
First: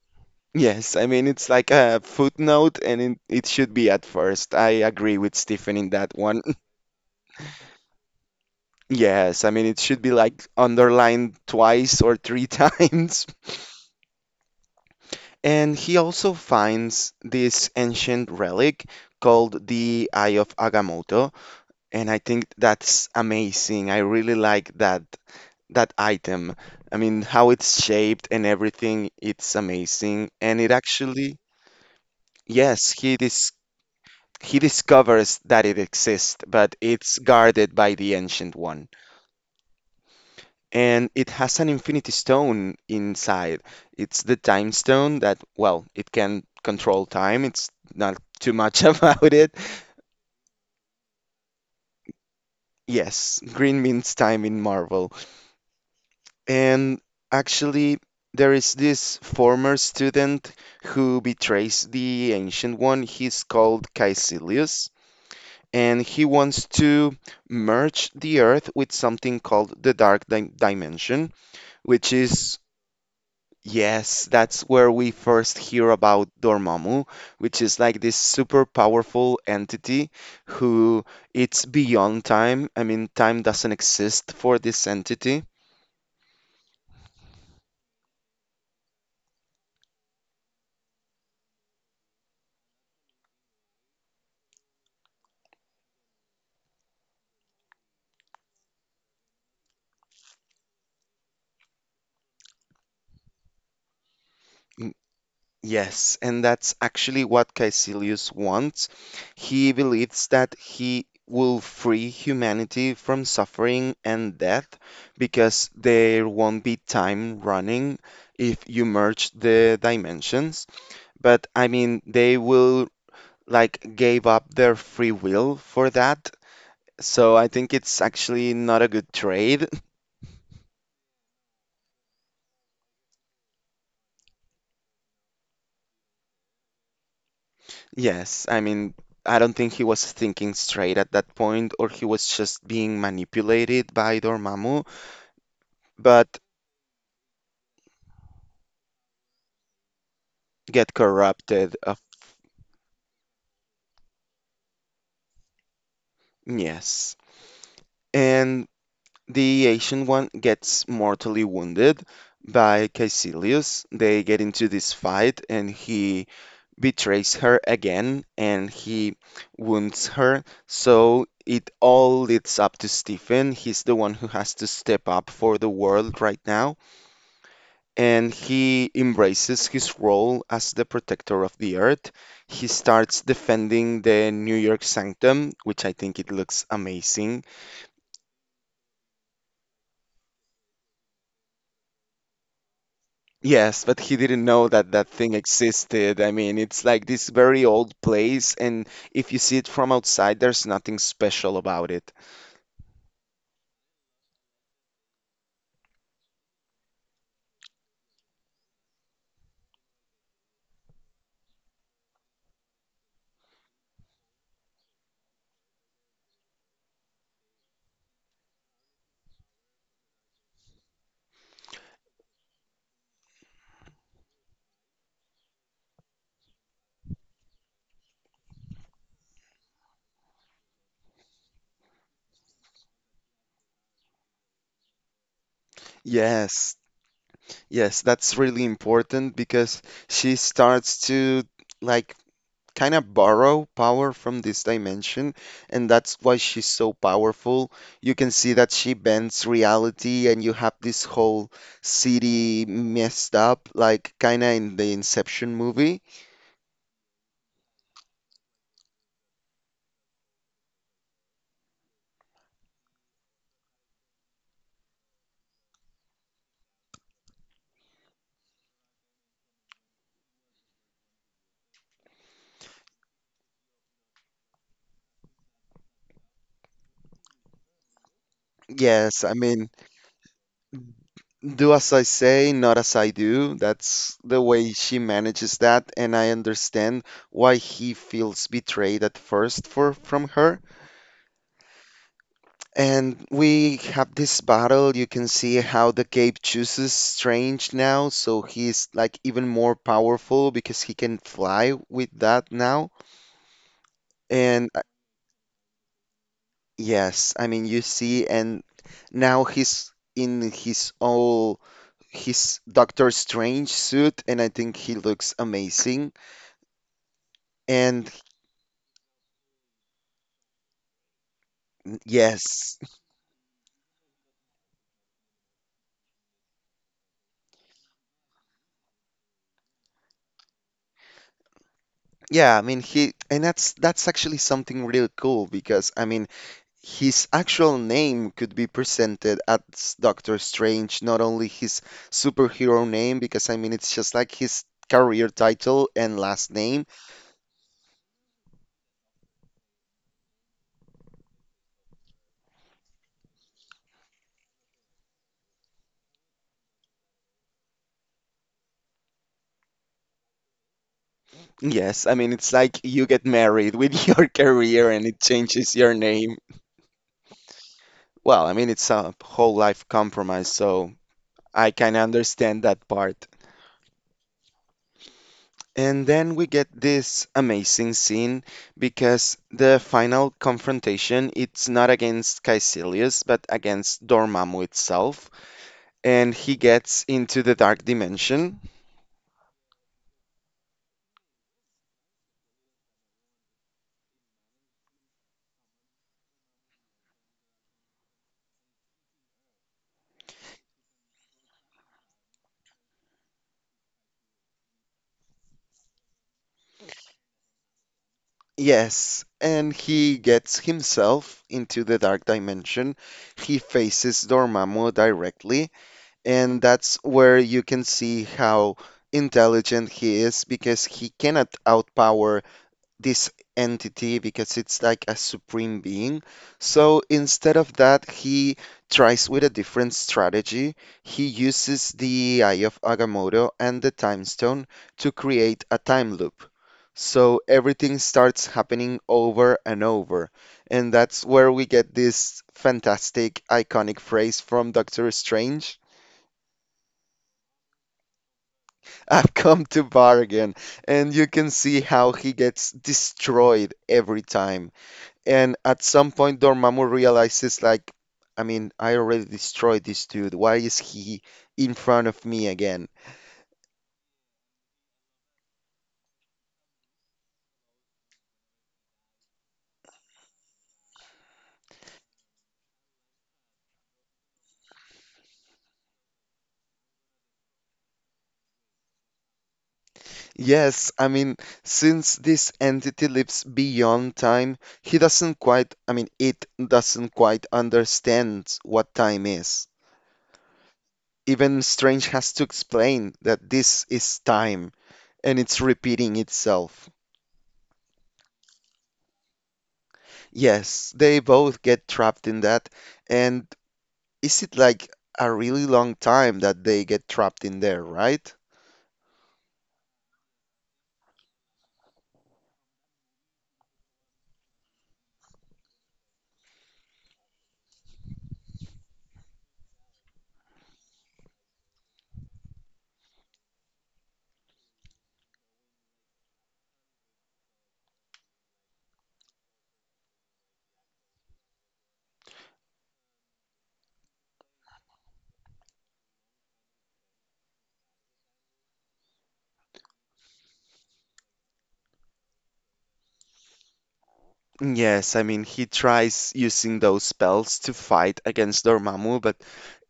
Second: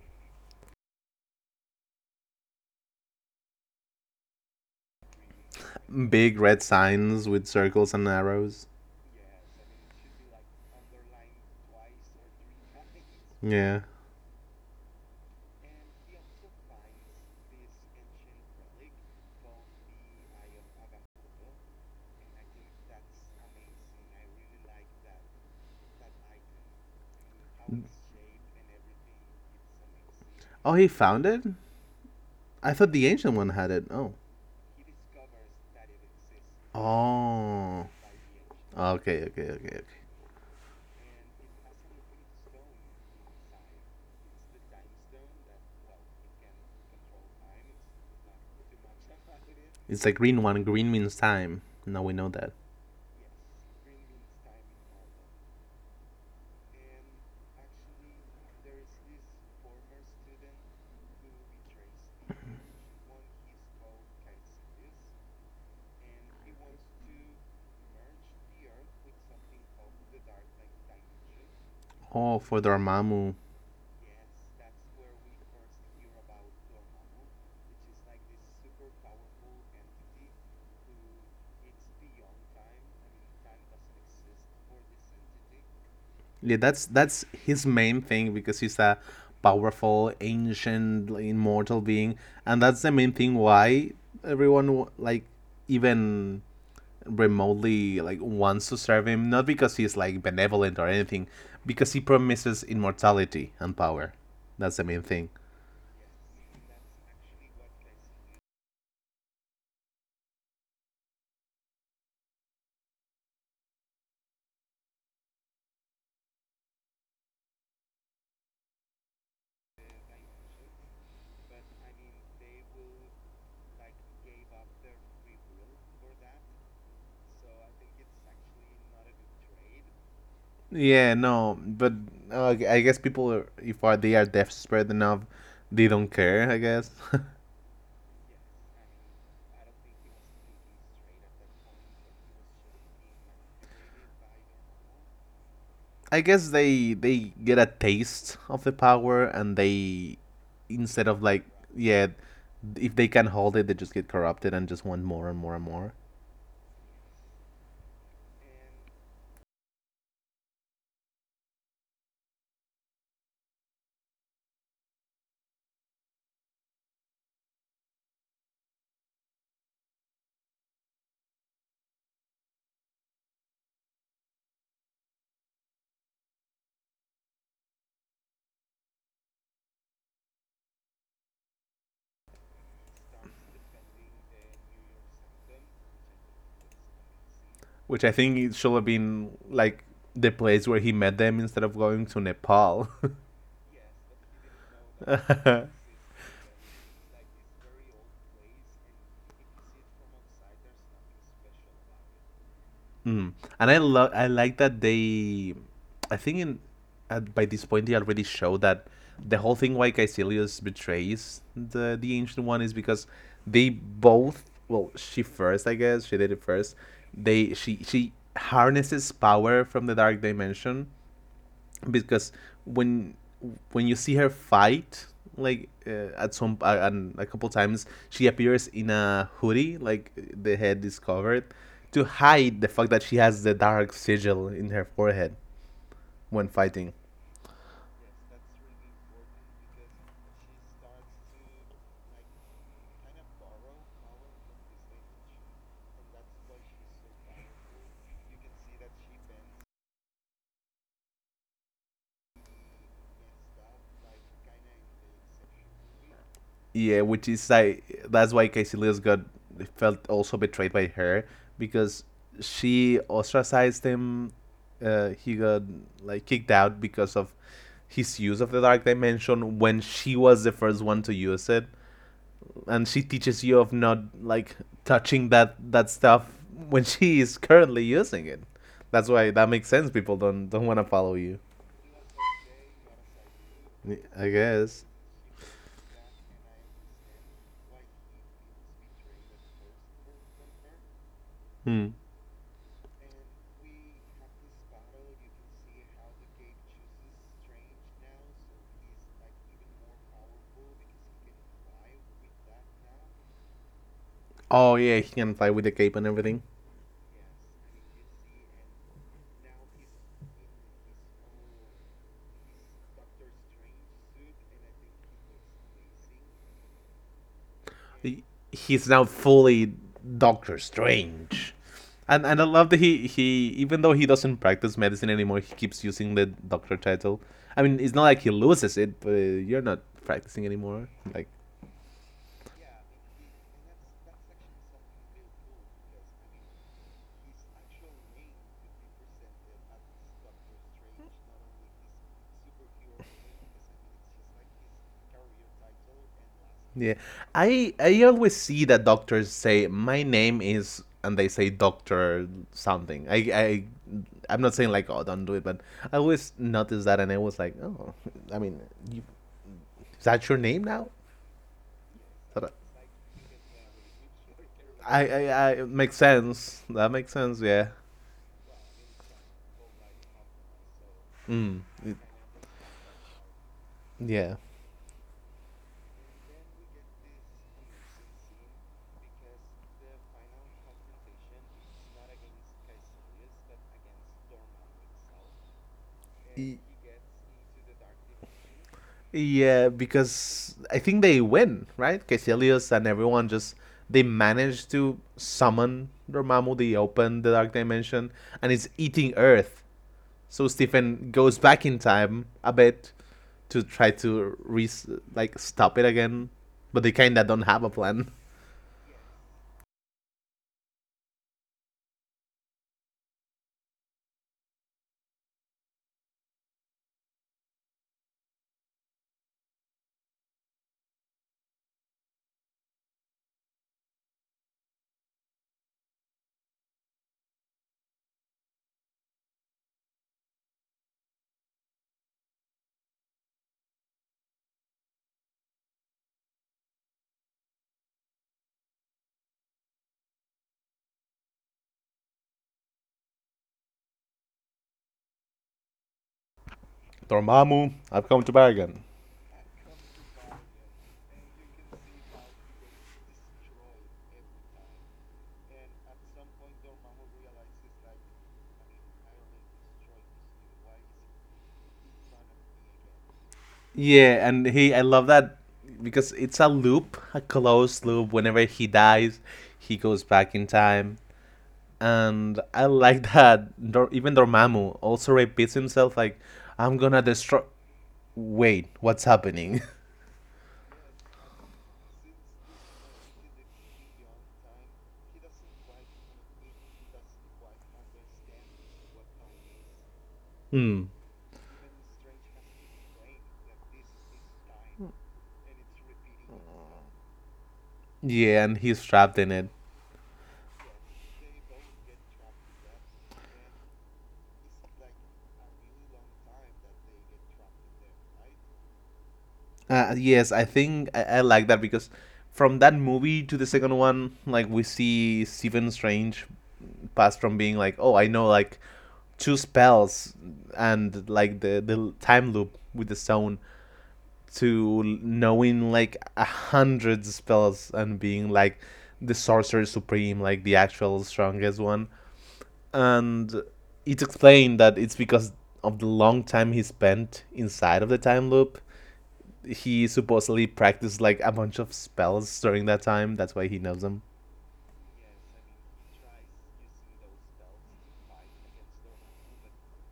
Yes, I mean, it's like a footnote and it should be at first. I agree with Stephen in that
big
one.
red signs with circles and arrows.
Yes, I mean, it should be like underlined twice or three times.
Yeah.
And he also finds this ancient relic called the Eye of Agamotto, and I think that's amazing. I really like that item. I mean, how it's shaped and everything, it's amazing. And
Oh,
it
he found it.
actually,
I thought
yes,
the
he
ancient one
dis
had it. Oh.
he discovers that it exists, but it's guarded
Oh.
by the ancient one.
Okay, okay, okay, okay.
And it has an infinity stone inside. It's the time stone that, well, it can control time. It's not too much about it.
It's the green one. Green means time. Now we know that.
Yes, green means time in Marvel. And actually, there is this former student who betrays the Ancient One. He's called Caecilius. And he wants to merge the Earth with something called the Dark Dimension, which
Oh, for
is
Dormammu.
Yes, that's where we first hear about Dormammu, which is like this super powerful entity who it's beyond time. I mean, time doesn't exist for this entity.
Yeah, that's his main thing because he's a powerful, ancient, like, immortal being, and that's the main thing why everyone like even remotely like wants to serve him. Not because he's like benevolent or anything, because he promises immortality and power. That's the main
Mm,
thing.
yes, and that's actually what Caecilius wants. He believes that he will free humanity from suffering and death because there won't be time running if you merge the dimensions. But I mean, they will like gave up their free will for that. So I think it's actually not a good trade.
Yeah, no, but I guess people, are, if are, they are desperate enough, they don't care. I guess.
Yes, I mean, I don't think he was thinking straight at that point, or he was just being manipulated by Dormammu,
I
but
guess they get a taste of the power and they
get
instead of like
corrupted.
yeah,
Of,
if they can hold it, they just get corrupted and just want more and more and more.
yes. And the Asian one gets mortally wounded by Caecilius. They get into this fight, and he betrays her again and he wounds her. So it all leads up to Stephen. He's the one who has to step up for the world right now. And he embraces his role as the protector of the earth. He starts defending the New York Sanctum, which I think it looks amazing.
Which I think it should have been like the place where he met them instead of going to Nepal.
Yes, but he didn't know that that thing existed. I mean, it's like this very old place, and if you see it from outside, there's nothing special about it.
Mm. And I love I like that they I think in at, by this point they already show that the whole thing why Caecilius betrays the ancient one is because they both well she first I guess she did it first they she harnesses power from the dark dimension because when when you see her fight like at some and a couple times she appears in a hoodie like the head is covered to hide the fact that she has the dark sigil in her forehead when
Yes,
fighting.
yes, that's really important because she starts to like kind of borrow power from this dimension, and that's why she's so powerful. You can see that she bends reality, and you have this whole city messed up, like kind of in the Inception movie.
Yeah, which is like that's why Casey Lewis got felt also betrayed by her because she ostracized him. He got like kicked out because of his use of the dark dimension when she was the first one to use it, and she teaches you of not like touching that stuff when she is currently using it. That's why
Yes, I
that makes
mean,
sense. People don't want to follow you.
do as I say, not as I do. That's
I
the way
guess.
she manages that, and I understand why he feels betrayed at first for from her.
Hmm.
And we have this battle. You can see how the cape chooses Strange now, so he's like even more powerful because he can fly with that now.
Oh
And
yeah, he can fly with the cape and everything.
yes, I mean you see, and now he's in his all his Doctor Strange suit, and I think he looks amazing. And
He's now fully Doctor Strange. And I love that
yes,
he even though he doesn't practice medicine anymore, he keeps using the doctor title. I mean, it's not like he loses it, but you're not practicing anymore. Like,
yeah, I mean he and that's actually something real cool because I mean his actual name could be presented as Doctor Strange, not only his superhero name because I mean it's just like his career title and last name.
yeah. I always see that doctors say my name is and they say doctor something. I'm not saying like oh don't do it, but I always notice that and I was like, "Oh, I mean, you, is that your name now?"
Yes, I
So
mean
that-
it's like you get married with your career
I,
and
I,
it
I it
changes
makes
your name.
sense. That makes sense. Yeah.
Well, I mean it's a whole life compromise, so
Mm.
I
It-
can understand that part.
yeah.
And then we get this amazing scene because the final confrontation it's not against Caecilius but against Dormammu itself and he gets into the dark dimension.
Yeah, because I think they win, right? Caecilius and everyone just they manage to summon Dormammu. They open the dark dimension, and it's eating Earth. So Stephen goes back in time a bit to try to re like stop it again, but they kinda don't have a plan.
Yes, and he gets himself into the dark dimension. He faces Dormammu directly and that's where you can see how intelligent he is because he cannot outpower this entity because it's like a supreme being. So instead of that, he tries with a different strategy. He uses the Eye of Agamotto and the Time Stone to create a time loop. So everything starts happening over and over. And that's where we get this fantastic, iconic phrase from Doctor Strange.
Dormammu, I've come to bargain.
I've come to bargain. And you can see how he gets destroyed every time. And at some point, Dormammu realizes, like, I mean, I already destroyed this dude. Why is he in front of me again?
Yeah, and he I love that because it's a loop, a closed loop. Whenever he dies, he goes back in time. And I like that even Dormammu also repeats himself like I'm going to destroy wait, what's happening?
Yes, I mean, since this entity lives beyond time, he doesn't quite, I mean, it doesn't quite understand what time is.
Hmm.
Even Strange has to explain that this is time and it's repeating itself.
Yeah, and he's trapped in it.
Yes, they both get trapped in that. And is it like a really long time that they get trapped in there, right?
Yes, I think I like that because from that movie to the second one, like we see Stephen Strange pass from being like, oh, I know like two spells and like the time loop with the stone to knowing like a hundred spells and being like the sorcerer supreme, like the actual strongest one. And it's explained that it's because of the long time he spent inside of the time loop he supposedly practiced like a bunch of spells during that time. That's why he knows them.
Yes, I mean he tries using those spells to fight against Dormammu, but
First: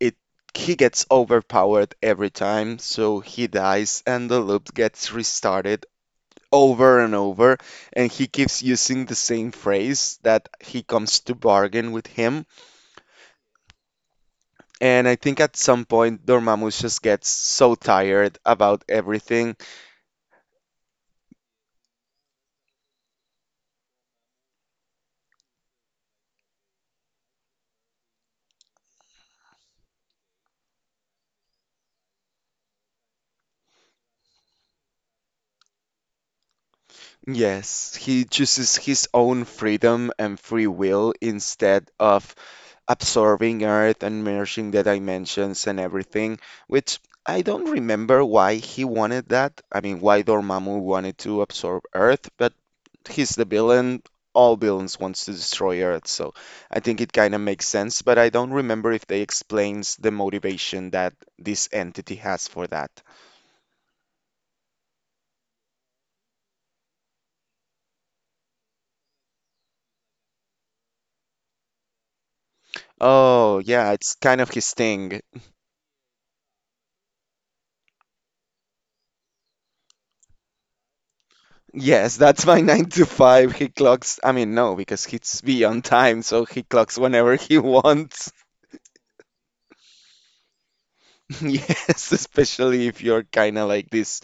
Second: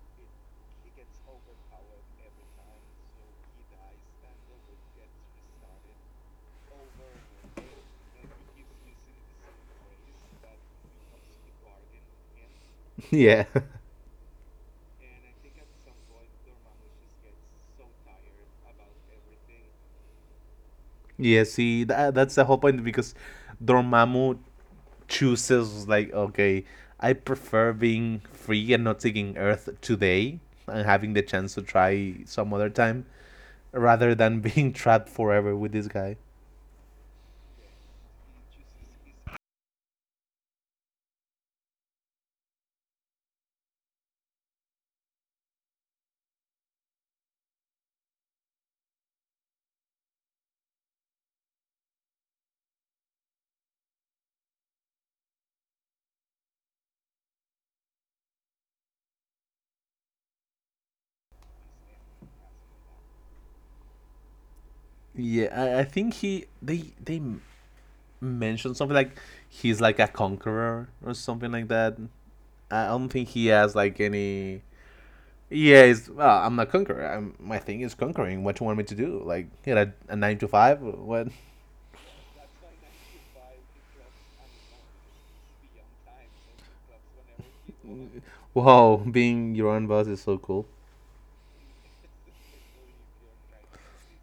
it he gets overpowered every time, so he dies and the loop gets restarted over and over, and he keeps using the same phrase that he comes to bargain with him.
Yeah.
And I think at some point Dormammu just gets so tired about everything.
Yeah, see, that's the whole point because Dormammu chooses like, okay, I prefer being free and not taking Earth today and having the chance to try some other time rather than being trapped forever with this guy.
Yes, he chooses his own freedom and free will instead of absorbing Earth and merging the dimensions and everything, which I don't remember why he wanted that. I mean, why Dormammu wanted to absorb Earth, but he's the villain. All villains wants to destroy Earth, so I think it kind of makes sense, but I don't remember if they explains the motivation that this entity has for that.
Yeah, I think he they mentioned something like he's like a conqueror or something like that. I don't think he
Oh,
has
yeah,
like
it's kind of
any.
his thing.
Yeah, it's, well, I'm not conqueror. I'm, my thing is conquering. What you want me to do? Like, you know, a nine to five? What?
Yes, that's my 9 to 5. He clocks, I mean, no, because he's beyond time, so he clocks whenever he wants.
Whoa, being your own boss is so cool.
Yes, especially if you're kind of like this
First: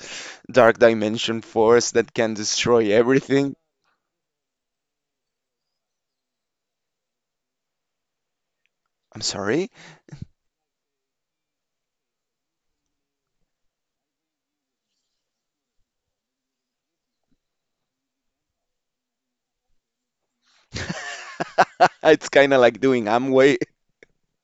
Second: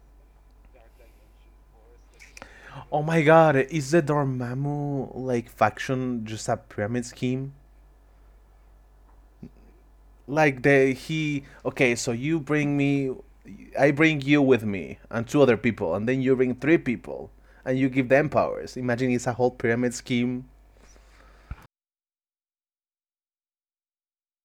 dark dimension force that can destroy
Oh my god,
everything.
is the Dormammu like faction just a pyramid scheme?
I'm sorry.
Like they he okay, so you bring me, I bring you with me and two other people, and then you bring three people, and you give them powers. Imagine it's a whole pyramid scheme.
Ah, it's kind of like doing Amway.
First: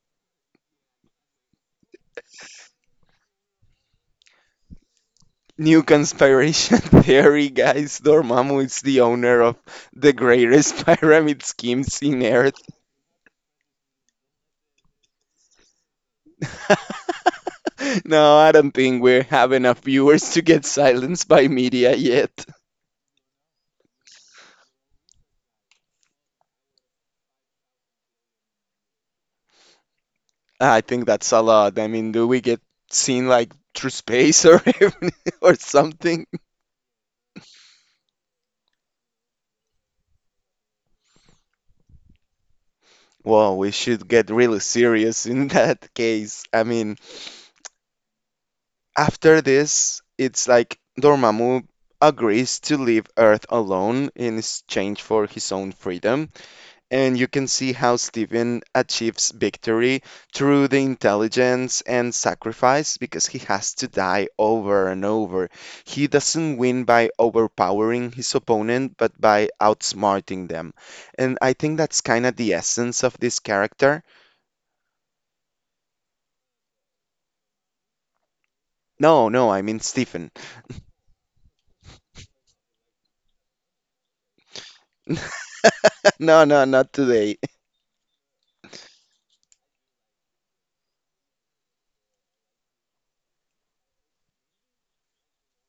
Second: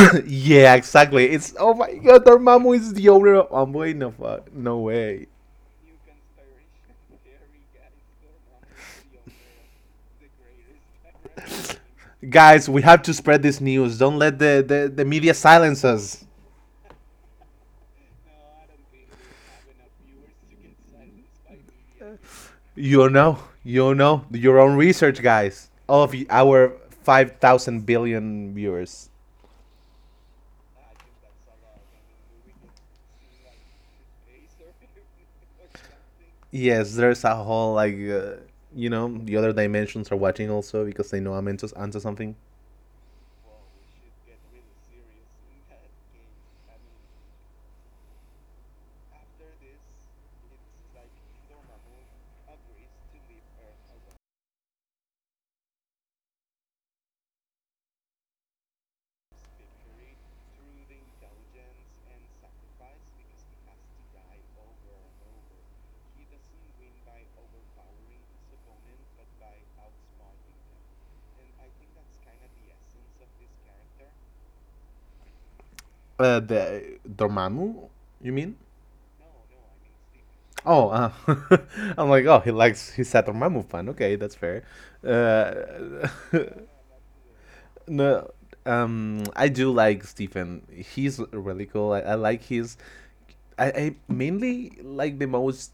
Yeah, exactly. It's oh my god, Dormammu is the owner of. Oh wait, no fuck, no way.
New conspiration theory, guys. Dormammu is the owner of the greatest pyramid schemes in Earth.
Guys, we have to spread this news. Don't let the media silence us.
No, I don't think we have enough viewers to get silenced by media yet.
You know, your own research, guys. All of our 5,000 billion viewers.
I think that's a lot. I mean, do we get seen like through space or or something?
Yes, there's a whole, like, you know, the other dimensions are watching also because they know I'm into something.
Well, we should get really serious in that case. I mean, after this, it's like Dormammu agrees to leave Earth alone in exchange for his own freedom. And you can see how Stephen achieves victory through the intelligence and sacrifice because he has to die over and over. He doesn't win by overpowering his opponent, but by outsmarting them. And I think that's kind of the essence of this character.
The Dormammu, you mean?
No, no, I mean Stephen.
Oh, I'm like, oh, he likes Hisato Mamu-fan. Okay, that's fair. Uh,
No, no, not today.
no, I do like Stephen. He's really cool. I like his. I mainly like the most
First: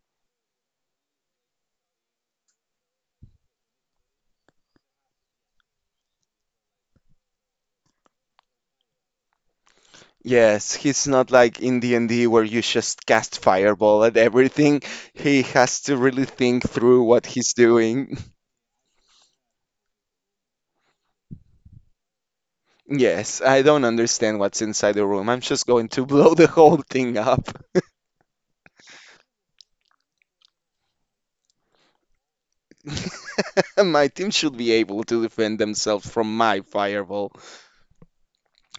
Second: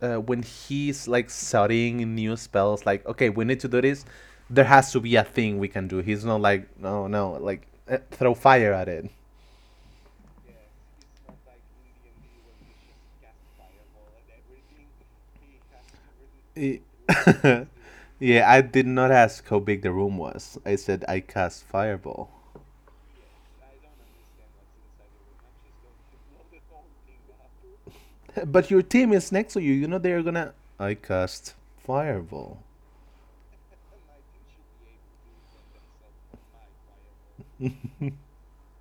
when he's like studying new spells. Like, okay, we need to do this. There has to be a thing we can do. He's not like, no, no, like throw fire at it.
Yes, he's not like in D&D where you just cast fireball at everything. He has to really think
Y-
through what he's doing.
yeah, I did not ask how big the room was. I said I cast fireball.
Yes, I don't understand what's inside the room. I'm just going to blow the whole thing up.
But your team is next to you. You know they're gonna. I cast fireball.
My team should be able to defend themselves from my fireball.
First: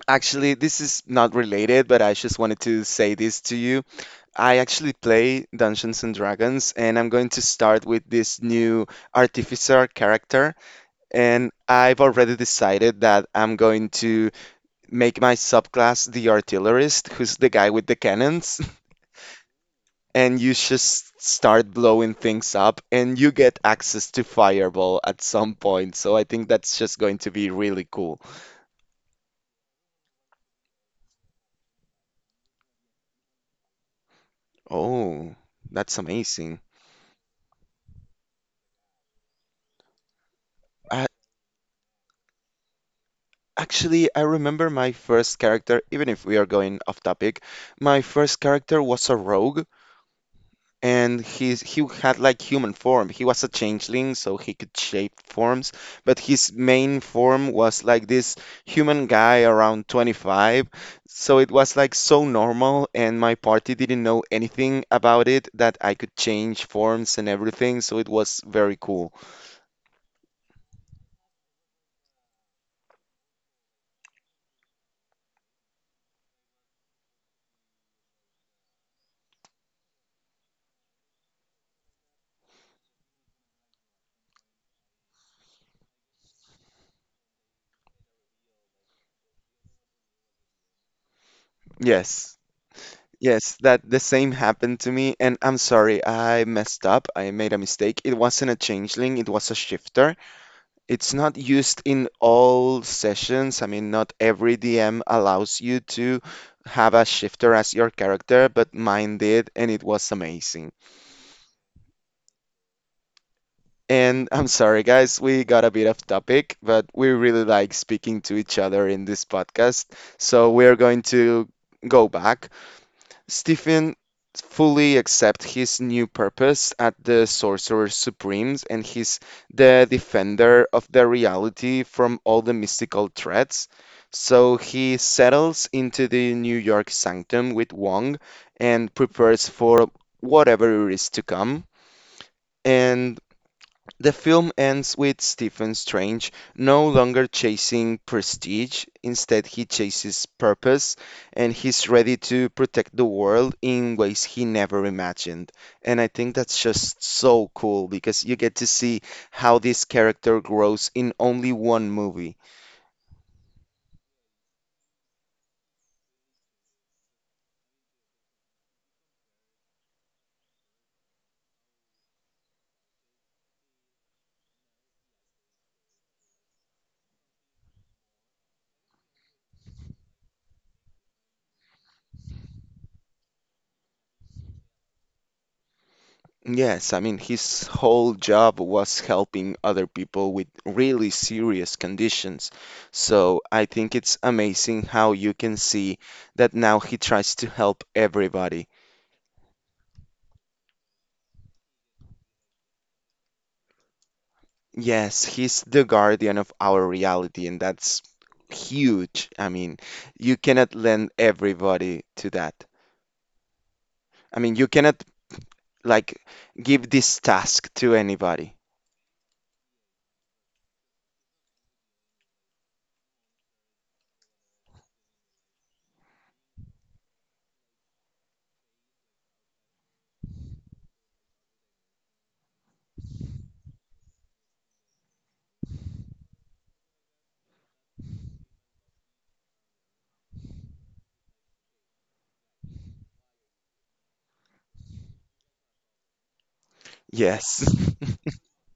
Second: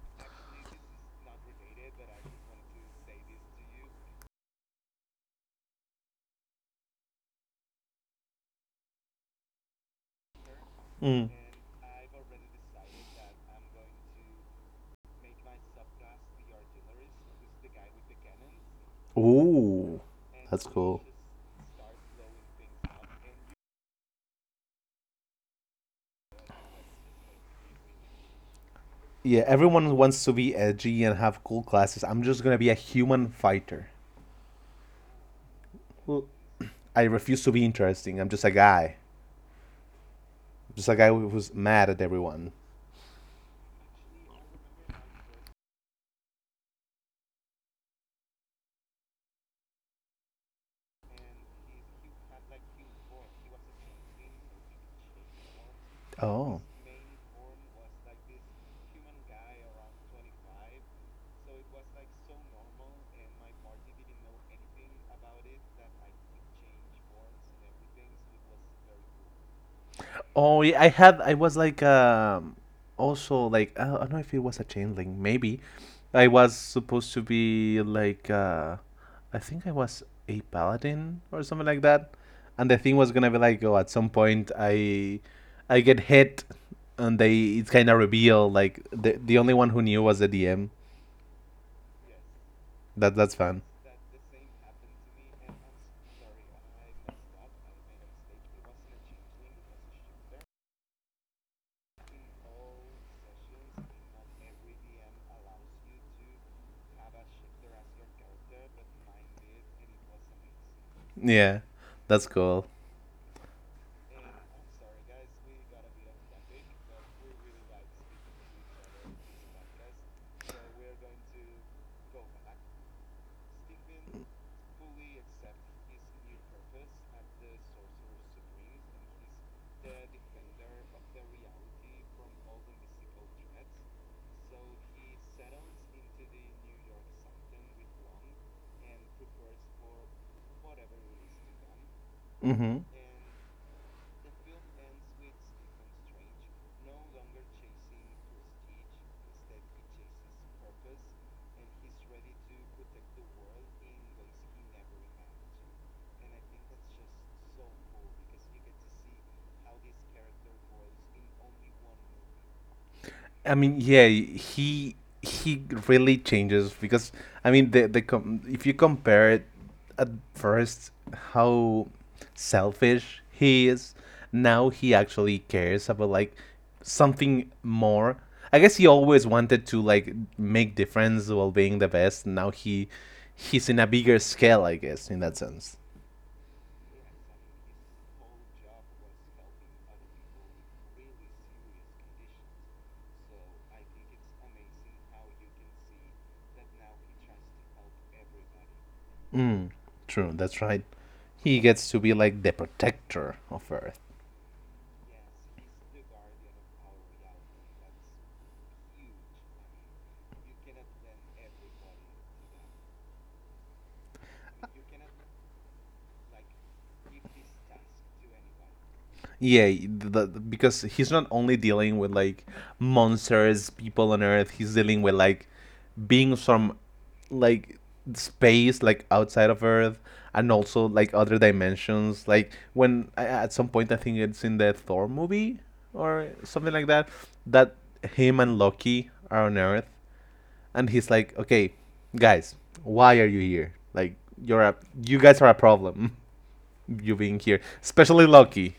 Actually, this is not related, but I just wanted to say this to you. I actually play Dungeons and Dragons, and I'm going to start with this new artificer character.
Mm.
And I've already decided that I'm going to make my subclass the artillerist, who's the guy with the cannons.
Ooh,
And you
that's cool.
just start blowing things up and you get access to fireball at some point. So I think that's just going to be really cool.
Yeah, everyone wants to be edgy and have cool classes. I'm just gonna be a human fighter.
Oh, that's
Well,
amazing.
I refuse to be interesting. I'm just a guy. Just a guy
I,
who- was mad at everyone.
actually, I remember my first character, even if we are going off topic. My first character was a rogue and he had like human form. He was a changeling, so he could shape forms, but his
Oh.
main form was like this human guy around 25. So it was like so normal, and my party didn't know anything about it that I could change forms and everything, so it was very cool.
Oh, yeah, I had, I was like, also like, I don't know if it was a chain link, maybe. I was supposed to be like, I think I was a paladin or something like that. And the thing was gonna be like, oh, at some point I get hit, and they it's kind of revealed like the only one who knew was the DM.
Yes.
That that's
Yes,
fun.
that the same happened to me, and I'm sorry, I messed up. I made a mistake. It wasn't a changeling, it was a shifter. It's not used in all sessions. I mean, not every DM allows you to have a shifter as your character, but mine did, and it was amazing.
Yeah, that's cool.
And I'm sorry, guys, we got a bit off topic, but we really like speaking to each other in this podcast. So we're going to go back. Stephen fully accepts his new purpose at the Sorcerer Supremes, and he's the defender of the reality from all the mystical threats. So he settles into the New York sanctum with Wong and prepares for whatever is to come.
Mm-hmm.
And the film ends with Stephen Strange no longer chasing prestige. Instead, he chases purpose and he's ready to protect the world in ways he never imagined. And I think that's just so cool because you get to see how this character grows in only one movie.
I mean, yeah, he really changes because I mean the com- if you compare it at first how selfish he is, now he actually cares about like something more. I guess he always wanted to like make difference while being the best. Now he he's in a bigger scale, I guess, in that sense.
Yes, I mean, his whole job was helping other people with really serious conditions. So I think it's amazing how you can see that now he tries to help everybody.
Mm, true, that's right. He gets to be like the protector of Earth.
Yes, he's the guardian of our reality, and that's huge. I mean, you cannot lend everybody to that. I mean, you cannot, like, give this task to anybody.
Yeah, the, because he's not only dealing with like monsters, people on Earth. He's dealing with like beings from like space, like outside of Earth, and also like other dimensions. Like when at some point I think it's in the Thor movie or something like that, that him and Loki are on Earth, and he's like, "Okay, guys, why are you here? Like you're a you guys are a problem. You being here,
Yes.
especially Loki."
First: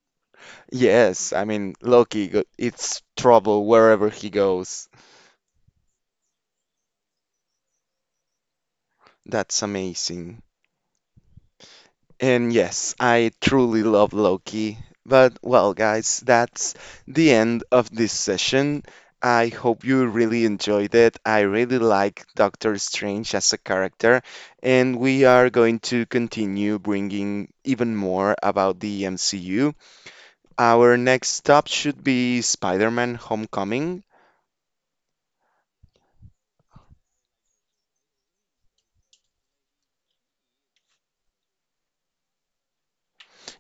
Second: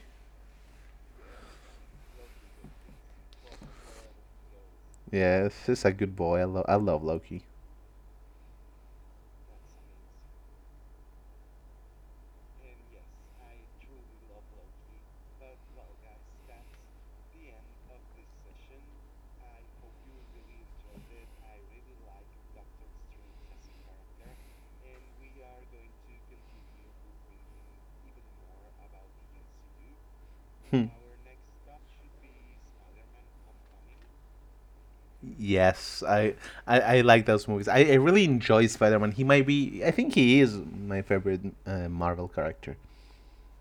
Yes, I mean, Loki, it's trouble wherever he goes.
Yes, he's a good boy. I love Loki.
That's amazing. And yes, I truly love Loki. But well, guys, that's the end of this session. I hope you really enjoyed it. I really like Doctor Strange as a character, and we are going to continue bringing even more about the MCU.
Hmm.
Our next stop should be Spider-Man Homecoming.
Yes, I like those movies. I really enjoy Spider Man. He might be. I think he is my favorite Marvel character.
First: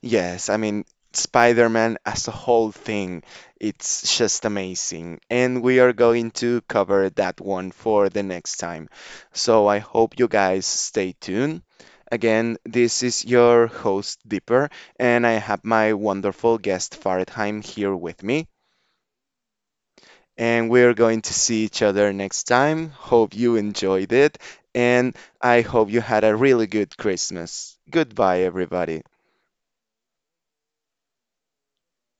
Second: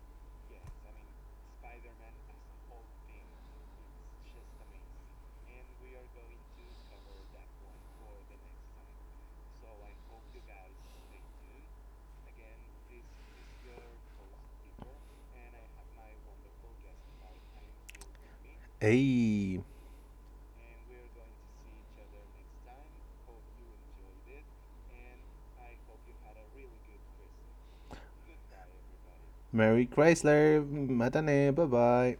Yes, I mean, Spider-Man as a whole thing, it's just amazing. And we are going to cover that one for the next time. So I hope you guys stay tuned. Again, this is your host, Dipper, and I have my wonderful guest, Faradheim, here with me.
Hey,
And we're going to see each other next time. Hope you enjoyed it, and I hope you had a really good Christmas. Goodbye, everybody.
Mary Chrysler, matane, bye bye.